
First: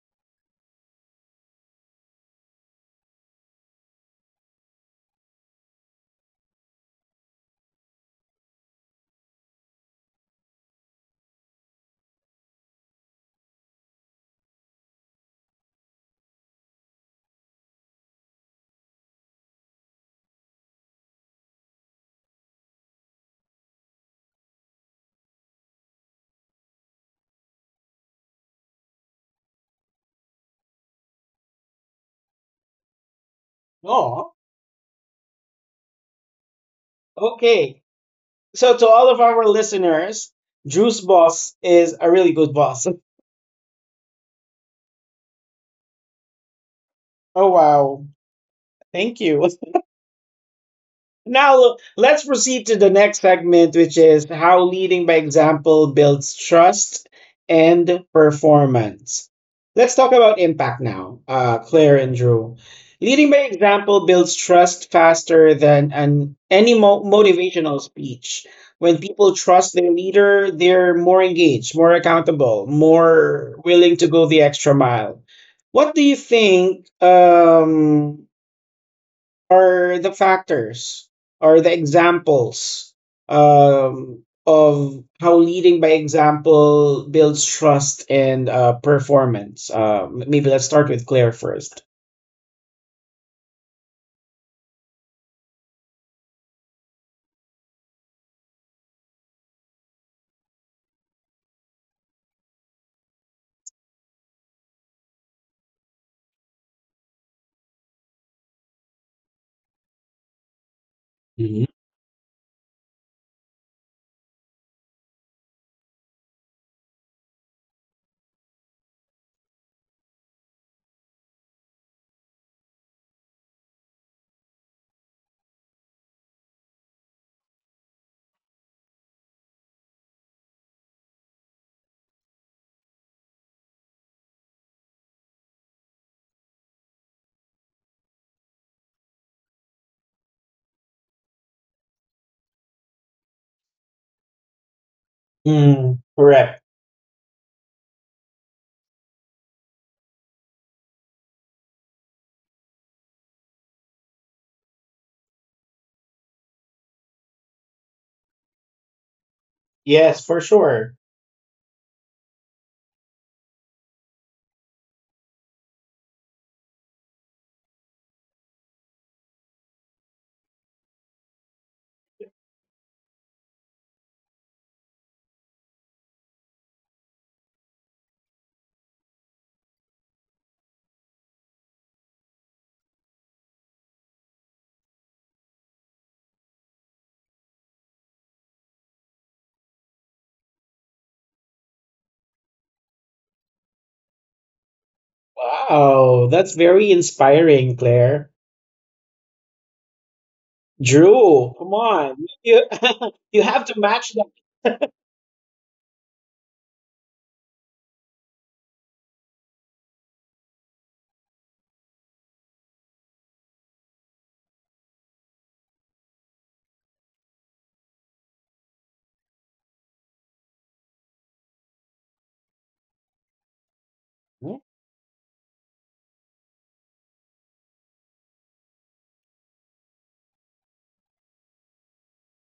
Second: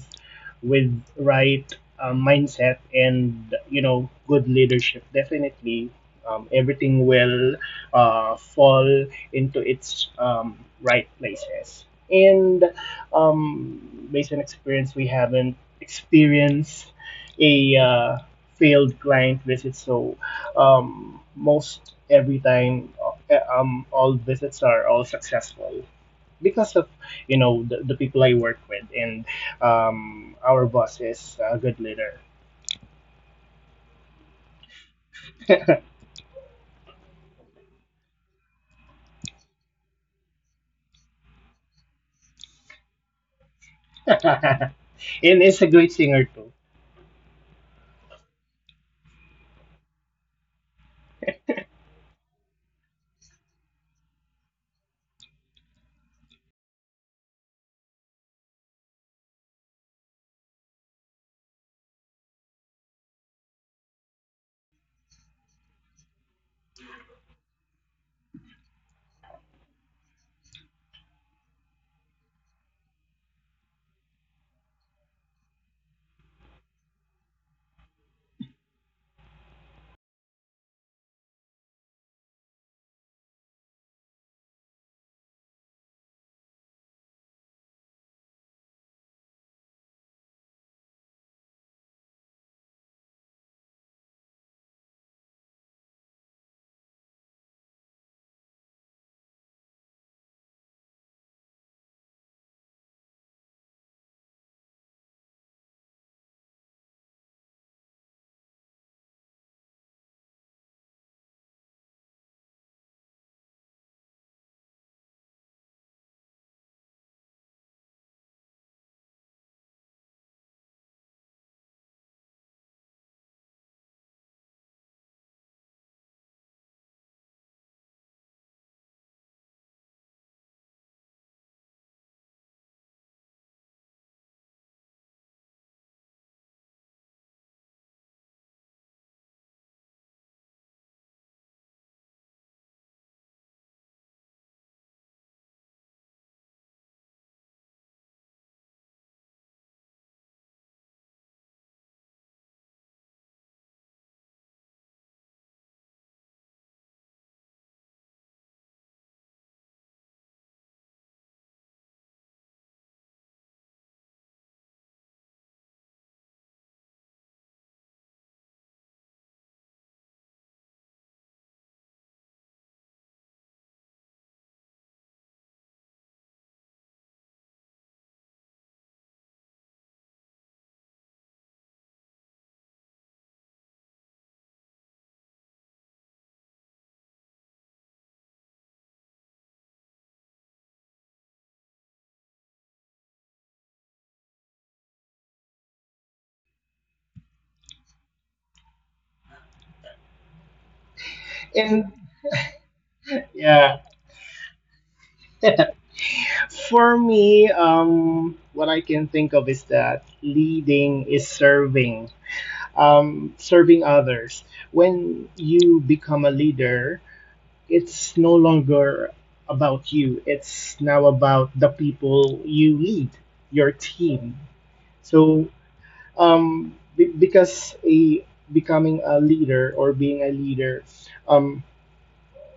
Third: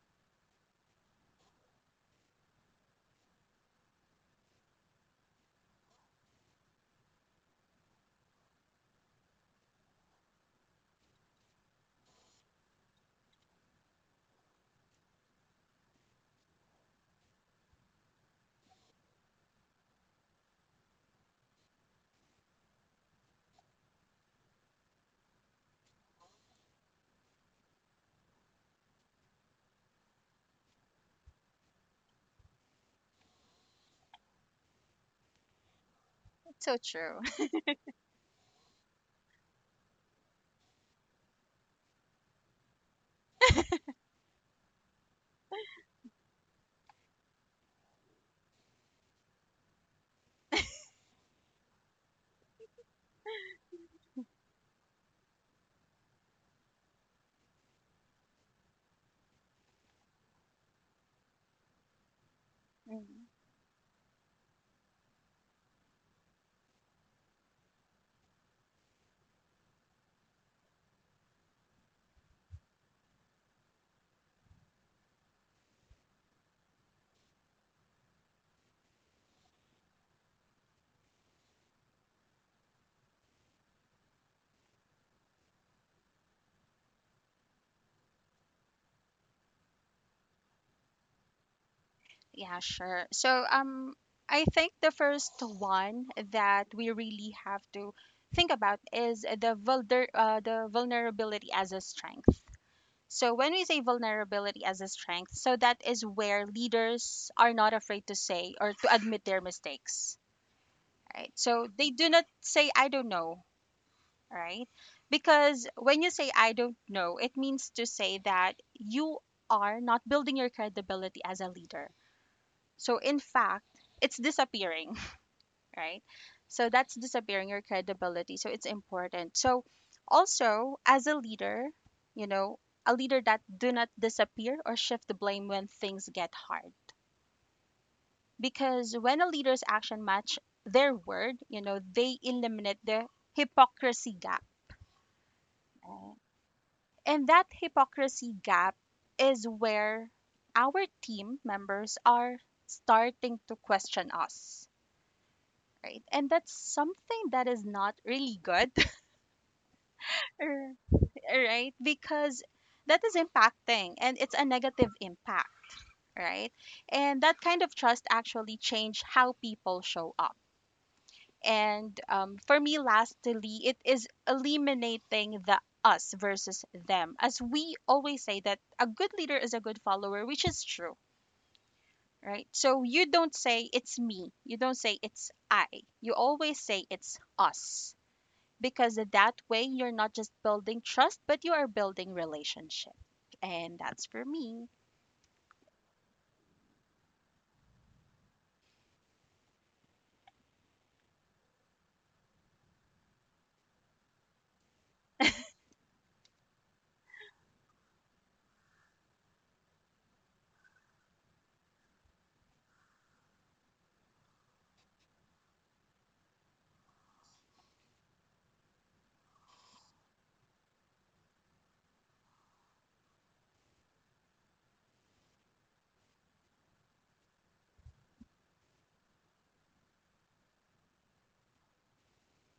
with right mindset and you know good leadership, definitely everything will fall into its right places. And based on experience, we haven't experienced a failed client visit. So most every time, all visits are all successful because of you know the people I work with and our boss is a good leader.
No.
So true. [LAUGHS]
Okay. So, to all of our listeners, Drew's boss is a really good boss. [LAUGHS]
[LAUGHS] And is a great singer too.
Oh, wow. Thank you. [LAUGHS] Now, let's proceed to the next segment, which is how leading by example builds trust and performance. Let's talk about impact now, Claire and Drew.
Mm.
Leading by example builds trust faster than any motivational speech. When people trust their leader, they're more engaged, more accountable, more willing to go the extra mile. What do you think are the factors or the examples of how leading by example builds trust and performance? Maybe let's start with Claire first.
Yeah, sure. So I think the first one that we really have to think about is the vulnerability as a strength. So when we say vulnerability as a strength, so that is where leaders are not afraid to say or to admit their mistakes, right?
Mhm.
So they do not say I don't know, right? Because when you say I don't know, it means to say that you are not building your credibility as a leader. So in fact, it's disappearing, [LAUGHS] right? So that's disappearing your credibility. So it's important. So also as a leader, you know, a leader that do not disappear or shift the blame when things get hard, because when a leader's action match their word, you know, they eliminate the hypocrisy gap.
Mm,
Uh,
correct.
And that hypocrisy gap is where our team members are starting to question us, right? And that's something that is not really good,
Yes, for
[LAUGHS]
sure.
right? Because that is impacting and it's a negative impact, right? And that kind of trust actually change how people show up. And for me, lastly, it is eliminating the us versus them. As we always say that a good leader is a good follower, which is true, right? So you don't say it's me, you don't say it's I, you always say it's us. Because that way, you're not just building trust, but you are building relationship. And that's for me.
Wow, that's very inspiring, Claire. Drew, come
And
on. You, [LAUGHS] you have to
yeah,
match that.
for me what I can think of is that leading is serving, serving others. When you become a leader it's no longer about you, it's now about the people you lead, your team. So because a becoming a leader or being a leader, um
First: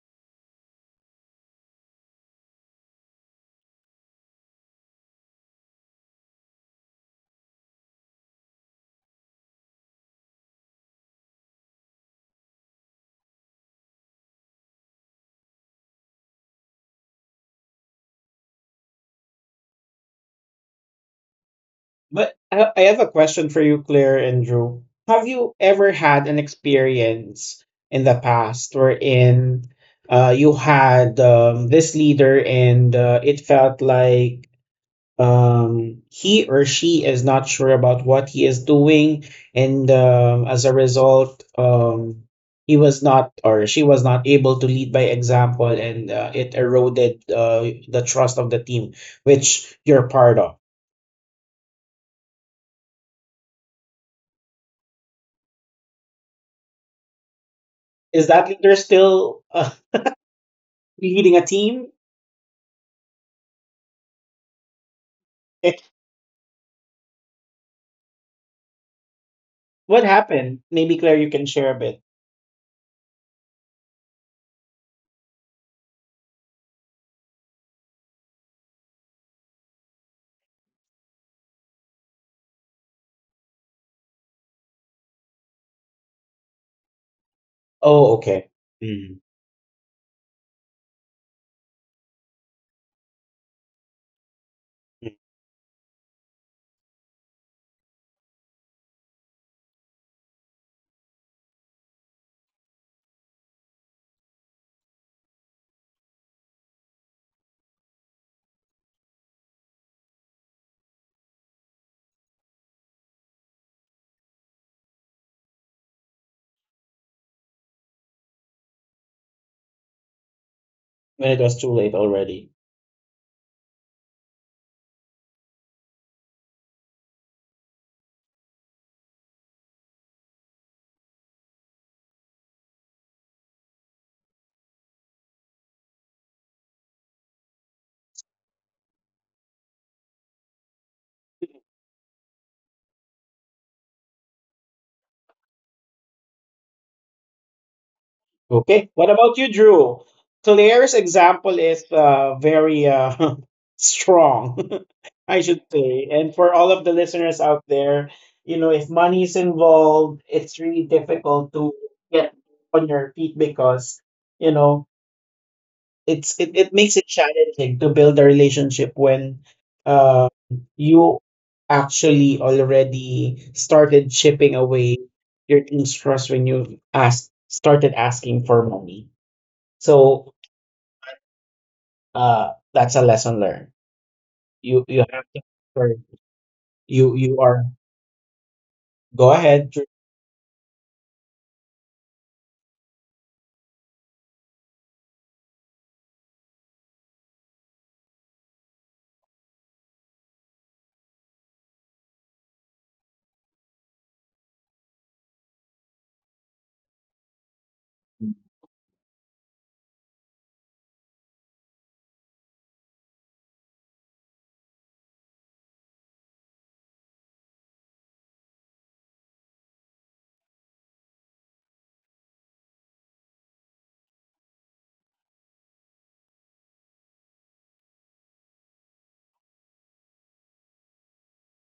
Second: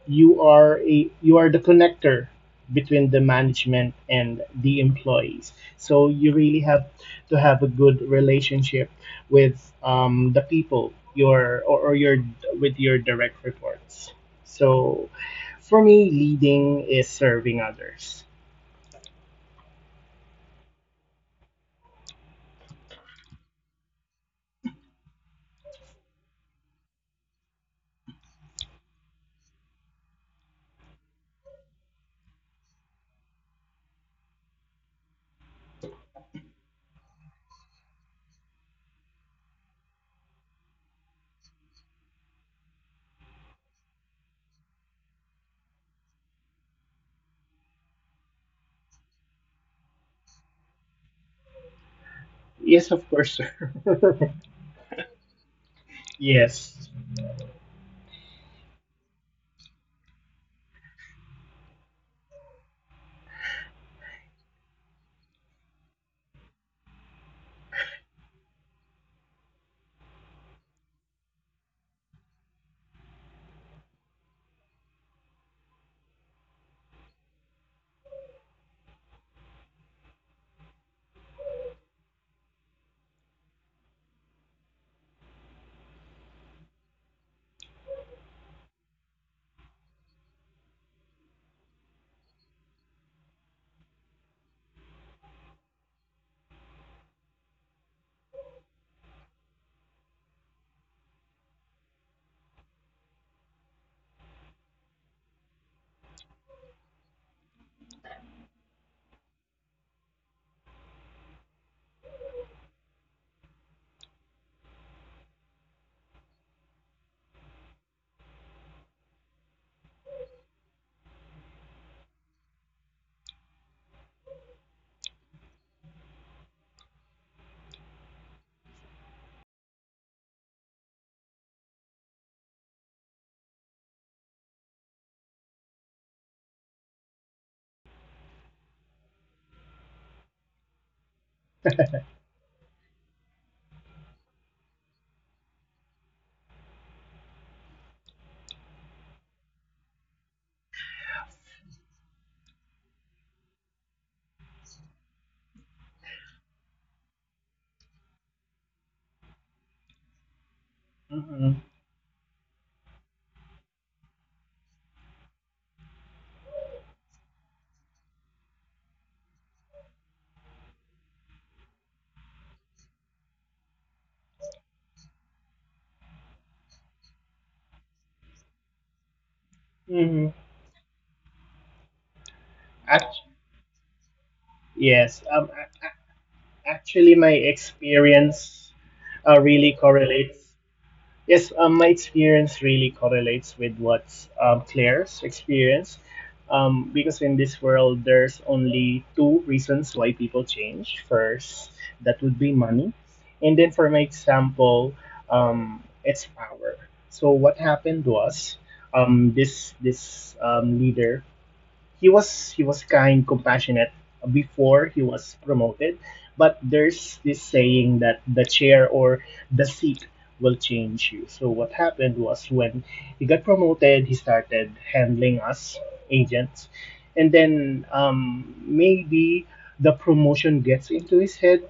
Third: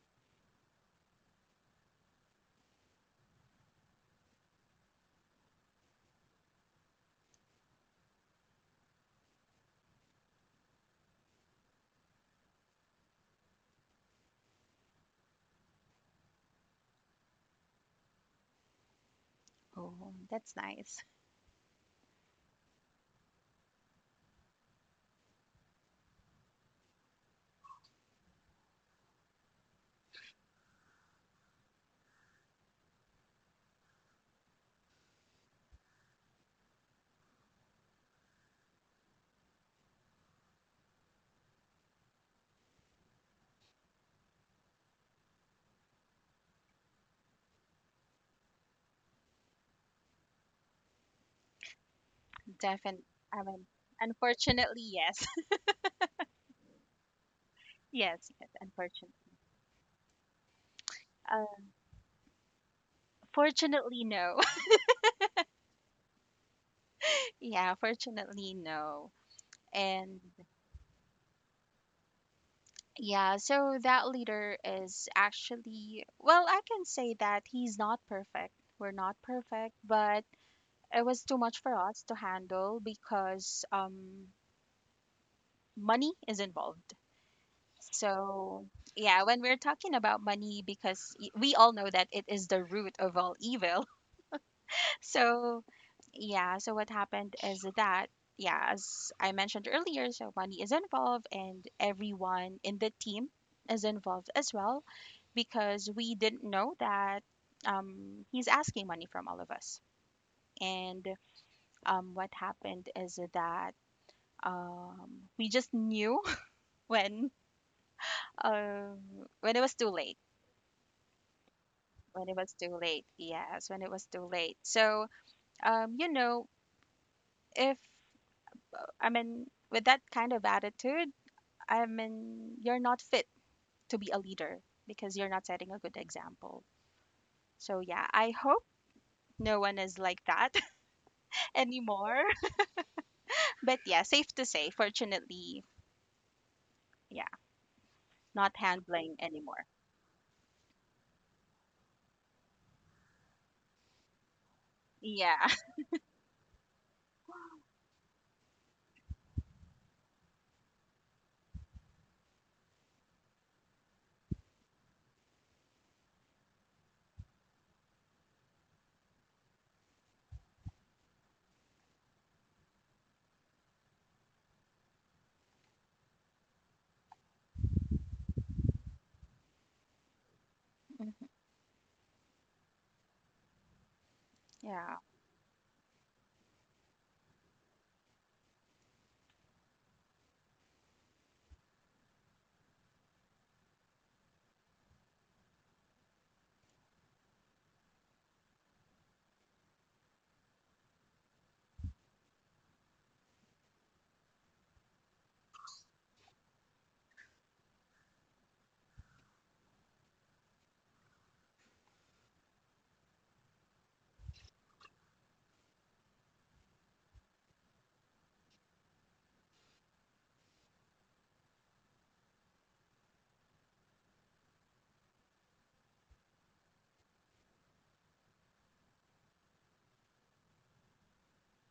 you are a you are the connector between the management and the employees, so you really have to have a good relationship with the people your or your with your direct reports. So for me leading is serving others.
Oh, that's nice.
But I have a question for you, Claire and Drew. Have you ever had an experience in the past wherein you had this leader, and it felt like he or she is not sure about what he is doing, and as a result, he was not, or she was not able to lead by example, and it eroded the trust of the team, which you're part of.
Yes
Definitely.
of course
I
sir.
mean,
[LAUGHS]
unfortunately, yes. [LAUGHS]
Yes.
Is
Yes, yes,
that leader
unfortunately.
still [LAUGHS] leading
Uh,
a team?
fortunately, no.
Eh,
Yeah, fortunately, no.
what
And
happened? Maybe Claire, you can share a bit.
yeah, so that leader is actually, well, I can say that he's not perfect. We're not perfect, but it was too much for us to handle because money is involved.
Oh, okay.
So, yeah,
Mm.
when we're talking about money, because we all know that it is the root of all evil. So, yeah, so what happened is that, yeah, as I mentioned earlier, so money is involved and everyone in the team is involved as well because we didn't know that he's asking money from all of us. And what happened is that um, we just knew [LAUGHS] when, um, when it was too late.
When it was too late
When it
already.
was too late, yes, when it was too late. So, you know, if I mean, with that kind of attitude, I mean, you're not fit to be a leader because you're not setting a good example. So, yeah, I hope no one is like that [LAUGHS] anymore. [LAUGHS] But yeah, safe to say, fortunately, yeah, not
Okay. What
handling
about you,
anymore.
Drew? Claire's example is very [LAUGHS] strong, [LAUGHS] I
Yeah.
should
[LAUGHS]
say. And for all of the listeners out there, you know, if money is involved, it's really difficult
Mm-hmm.
to get on your feet because, you know, it's it makes it challenging to build a relationship when uh, you actually already started chipping away your team's trust when you asked started asking for money.
Mm-hmm.
So
Mhm.
that's a
Act-
lesson learned. You
Yeah,
you
yes.
have to, or you
Actually, my
you are,
experience
go ahead,
really
Drew.
correlates. Yes, my experience really correlates with what's Claire's experience. Because in this world, there's only two reasons why people change. First, that would be money. And then, for my example, it's power. So, what happened was this leader he was kind, compassionate before he was promoted, but there's this saying that the chair or the seat will change you. So what happened was when he got promoted, he started handling us agents, and then maybe the promotion gets into his head.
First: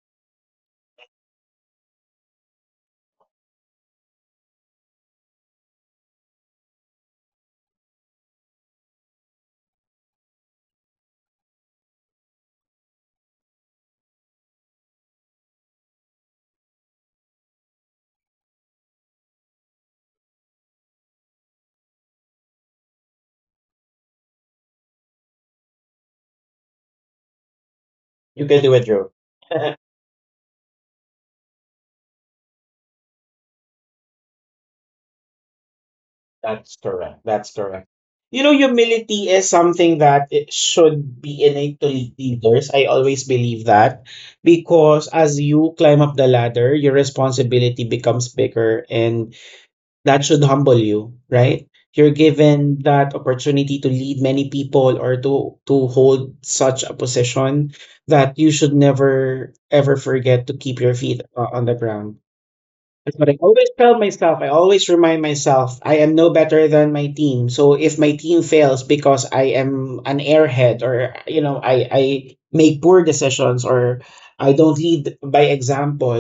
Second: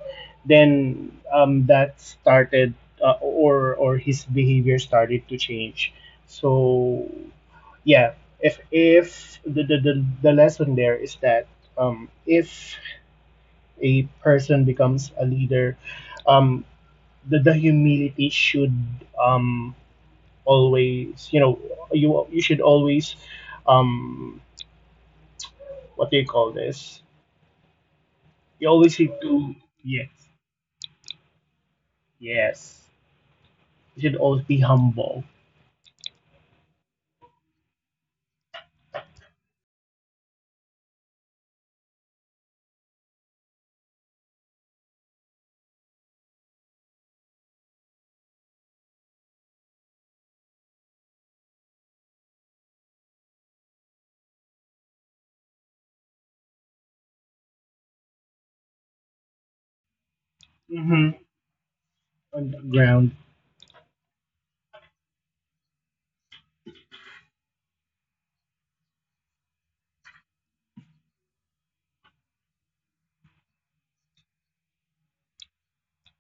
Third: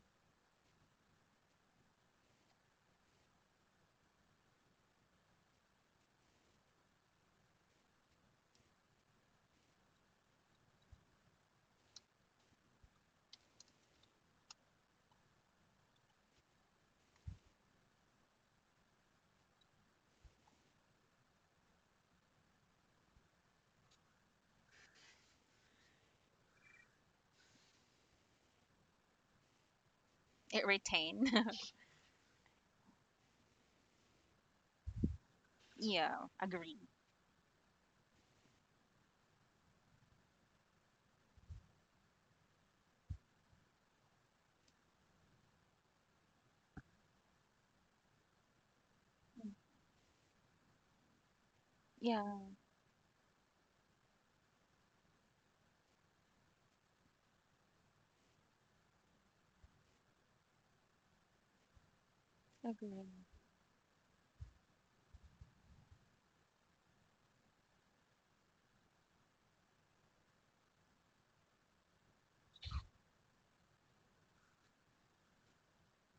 Then that started, or his behavior started to change. So yeah, if the lesson there is that if a person becomes a leader, um, the humility should um, always you know you should always um what do you call this?
You can
You
do it,
always
Drew.
need to
[LAUGHS]
yes
it retain. [LAUGHS]
yes you should always be humble.
Yeah,
That's
agree.
correct. That's correct. You know, humility is something that it should be innate to leaders. I always believe that, because as you climb up the ladder, your responsibility becomes bigger, and that should humble you, right? You're
Yeah,
given that opportunity to lead many people, or to hold such a position, that you should never, ever forget to keep your
Mm-hmm.
feet on the ground.
On the ground.
That's
agree.
what I always tell myself. I always remind myself, I am no better than my team. So if my team fails because I am an airhead, or you know, I make poor decisions, or I don't lead by example,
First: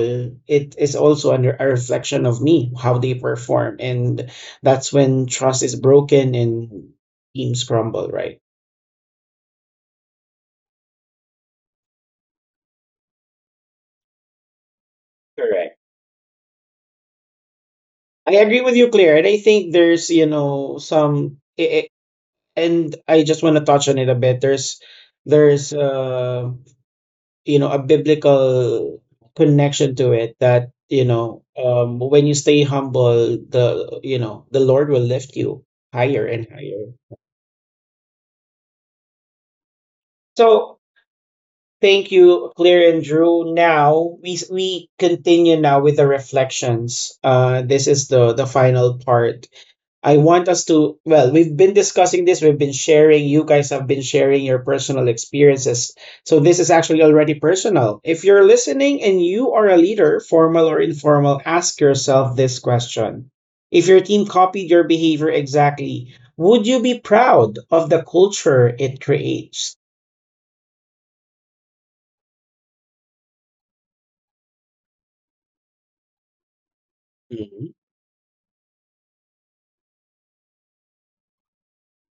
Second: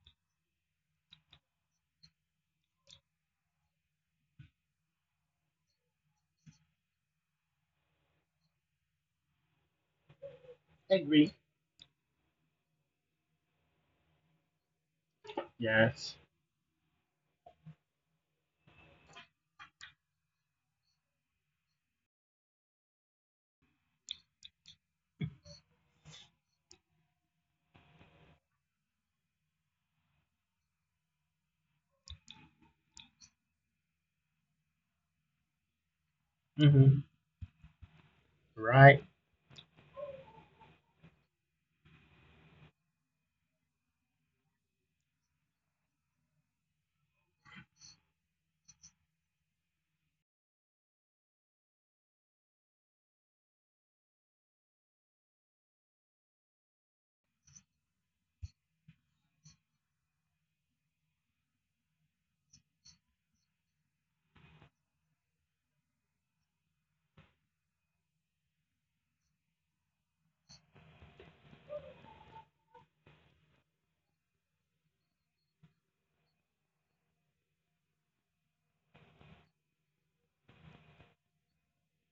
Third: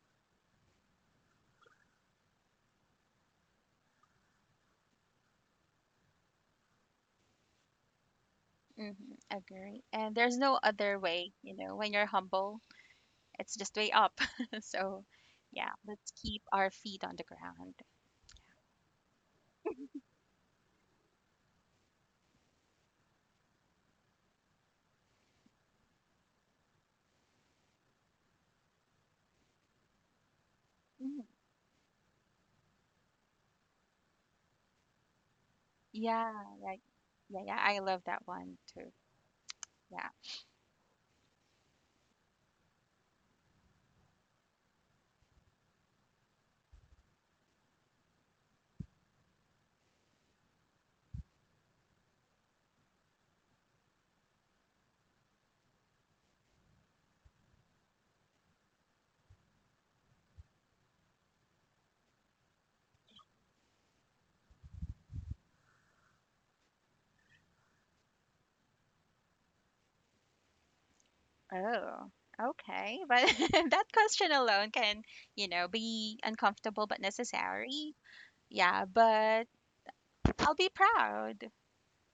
it is also under a reflection of me how they perform, and that's when trust is broken and teams crumble. Right.
Hmm, agree. And there's no other way,
Agree.
you know, when you're humble, it's just way up. [LAUGHS] So, yeah,
Correct.
let's
Yes.
keep our feet on the ground.
I agree with you, Claire, and I think there's, you know, some, and I just want to touch on it a bit. There's you know, a biblical connection to it, that, you
Mm,
know, um, when you stay humble, the, you know, the Lord will lift you higher
yeah,
and
yeah,
higher.
Mm-hmm.
yeah, yeah. I love that one too.
Right.
Yeah.
So thank you, Claire and Drew. Now we continue now with the reflections. This is the final part. I want us to, well, we've been discussing this, we've been sharing, you guys have been sharing your personal experiences. So this is actually already personal. If you're listening and you are a leader, formal or informal, ask yourself this question. If your team copied your behavior exactly, would you be proud of the culture it creates?
Oh, okay. But [LAUGHS] that question alone can, you know, be uncomfortable but
Mhm.
necessary. Yeah, but I'll be proud.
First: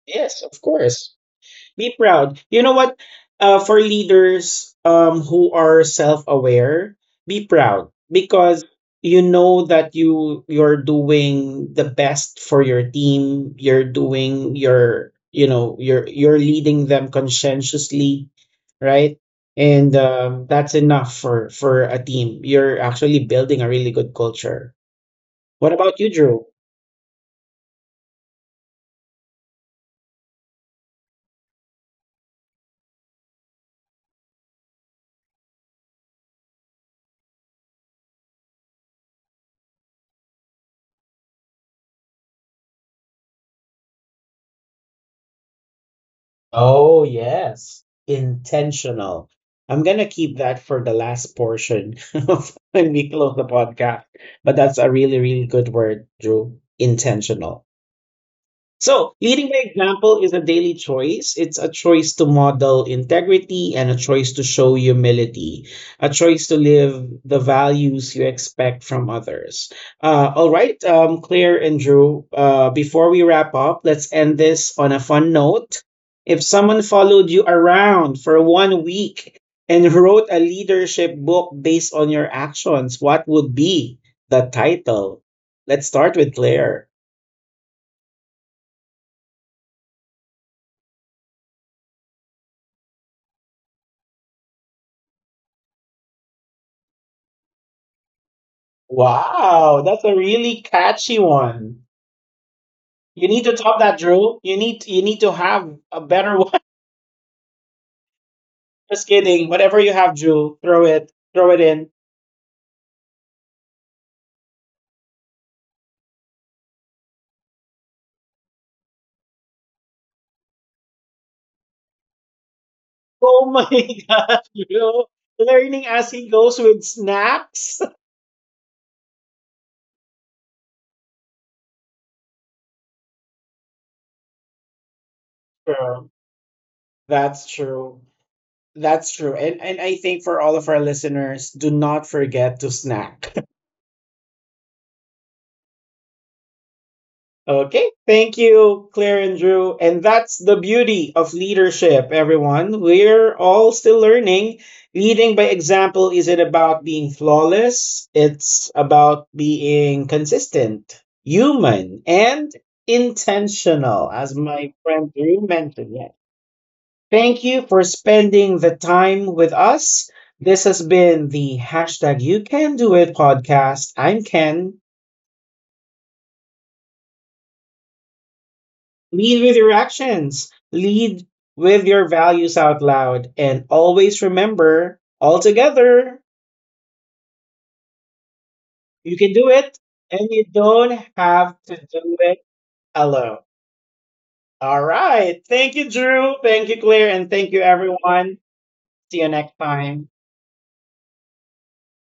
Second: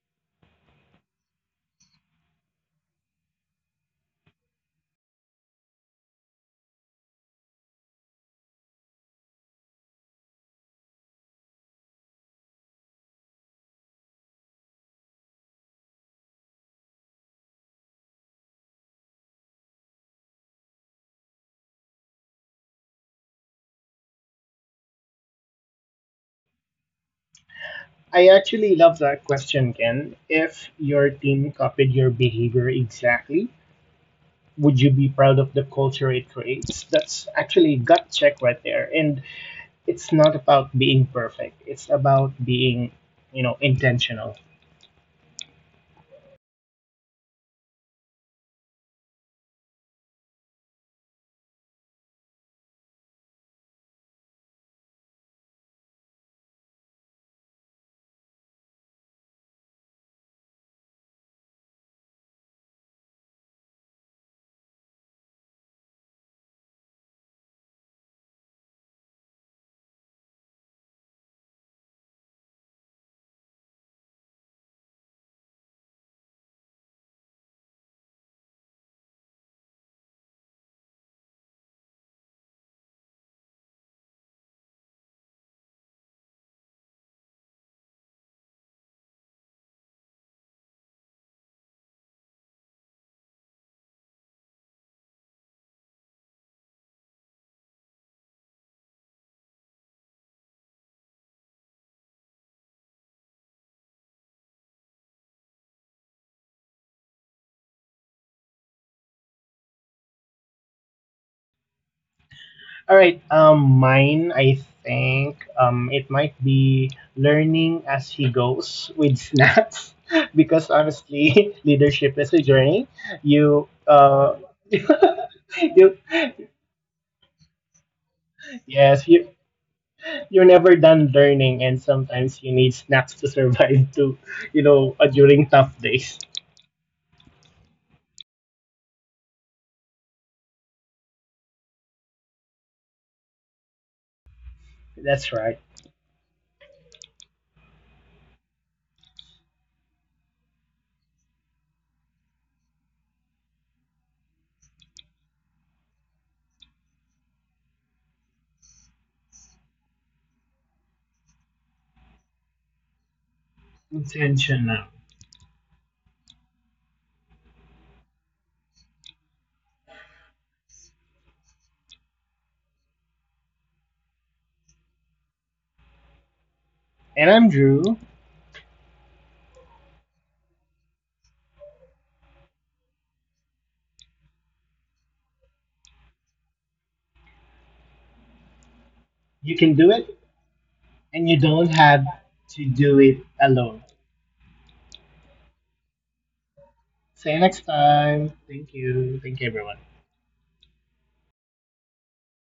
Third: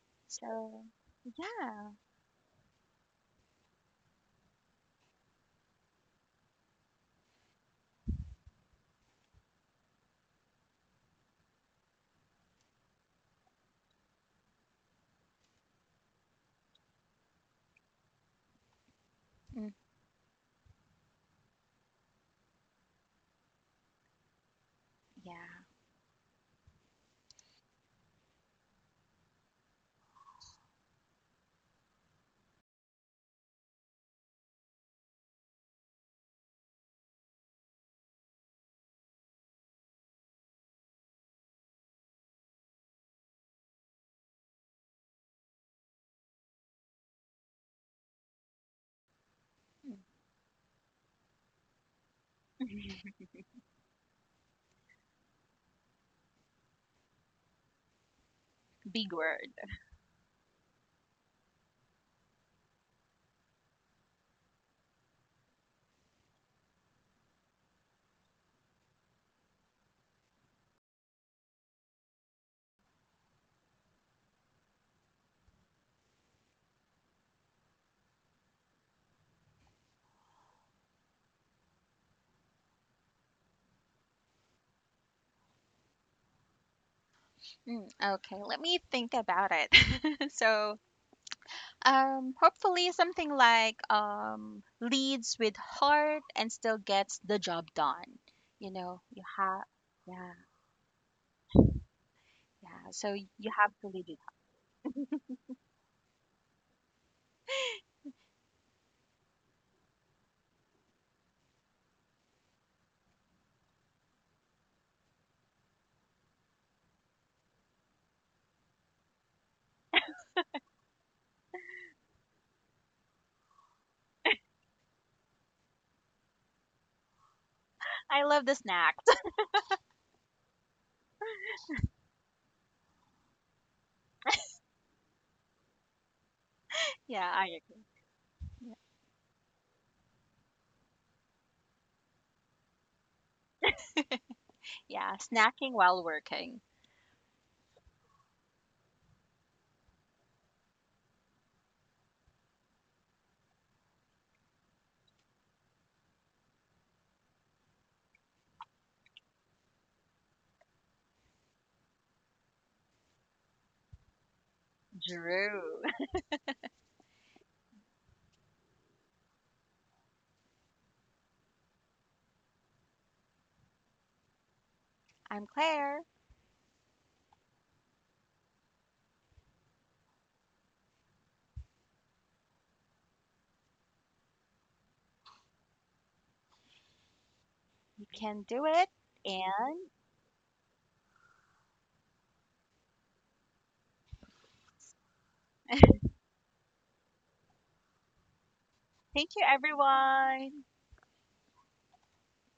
Yes, of
So,
course.
yeah,
Be proud. You know what? For leaders who are self-aware, be proud, because you know that you you're doing the best for your team. You're doing your, you know, you're leading them conscientiously, right?
mm,
And that's enough for a team. You're actually building a really good culture.
yeah.
What about you, Drew?
I actually love that question, Ken. If your team copied your behavior exactly, would you be proud of the culture it creates? That's actually gut check right there. And it's not about being perfect. It's about being, you know, intentional.
Oh, yes. Intentional. I'm going to keep that for the last portion [LAUGHS] of when we close the podcast. But that's a really, really good word, Drew. Intentional.
[LAUGHS] Big
So,
word.
leading by example is a daily choice. It's a choice to model integrity, and a choice to show humility, a choice to live the values you expect from others. All right, Claire and Drew, before we wrap up, let's end this on a fun note. If someone followed you around for one week and wrote a leadership book based on your actions, what would be the title? Let's start with Claire.
Mm, okay, let me think about it. [LAUGHS] So, hopefully something like leads with heart and still gets the job done. You know, you have
Wow, that's a
yeah,
really catchy one.
yeah. So
You need
you
to
have
top
to
that,
lead with
Drew. You need to have a better [LAUGHS] one. Just kidding. Whatever you have, Drew, throw it in.
All right, mine, I think it might be learning as he goes with snaps [LAUGHS] because honestly, [LAUGHS] leadership is a journey.
Oh
You,
my [LAUGHS] God,
[LAUGHS]
Drew! Learning
you,
as he goes with snaps.
heart. I love the snacks.
yes, you,
[LAUGHS]
you're never done learning and sometimes you need snacks to survive [LAUGHS] too, you know, during
[LAUGHS]
tough
True.
days.
Yeah, I
That's
agree.
true. That's true. And I think for all of our listeners, do not forget to snack.
Yeah,
That's right.
snacking while working.
Okay, thank you, Claire and Drew. And that's the beauty of leadership, everyone. We're all still learning. Leading by example isn't about being flawless, it's about being consistent, human, and intentional, as my
Intentional.
friend Drew
Drew.
mentioned. Yeah. Thank you for spending the time with us. This has been the hashtag You Can Do It podcast. I'm Ken.
[LAUGHS] I'm Claire.
And I'm Drew.
Lead with your actions, lead with your values out loud, and always remember, all together,
You can do it.
you can do
You can
it,
do
And
it
and you don't
and you
have
don't
to
have
do it
to do it
alone.
alone.
All right. Thank you, Drew. Thank you, Claire. And
See you
thank
next
you,
time.
everyone.
Thank you.
See you
thank
Thank
you
you
next
everyone.
time.
everyone.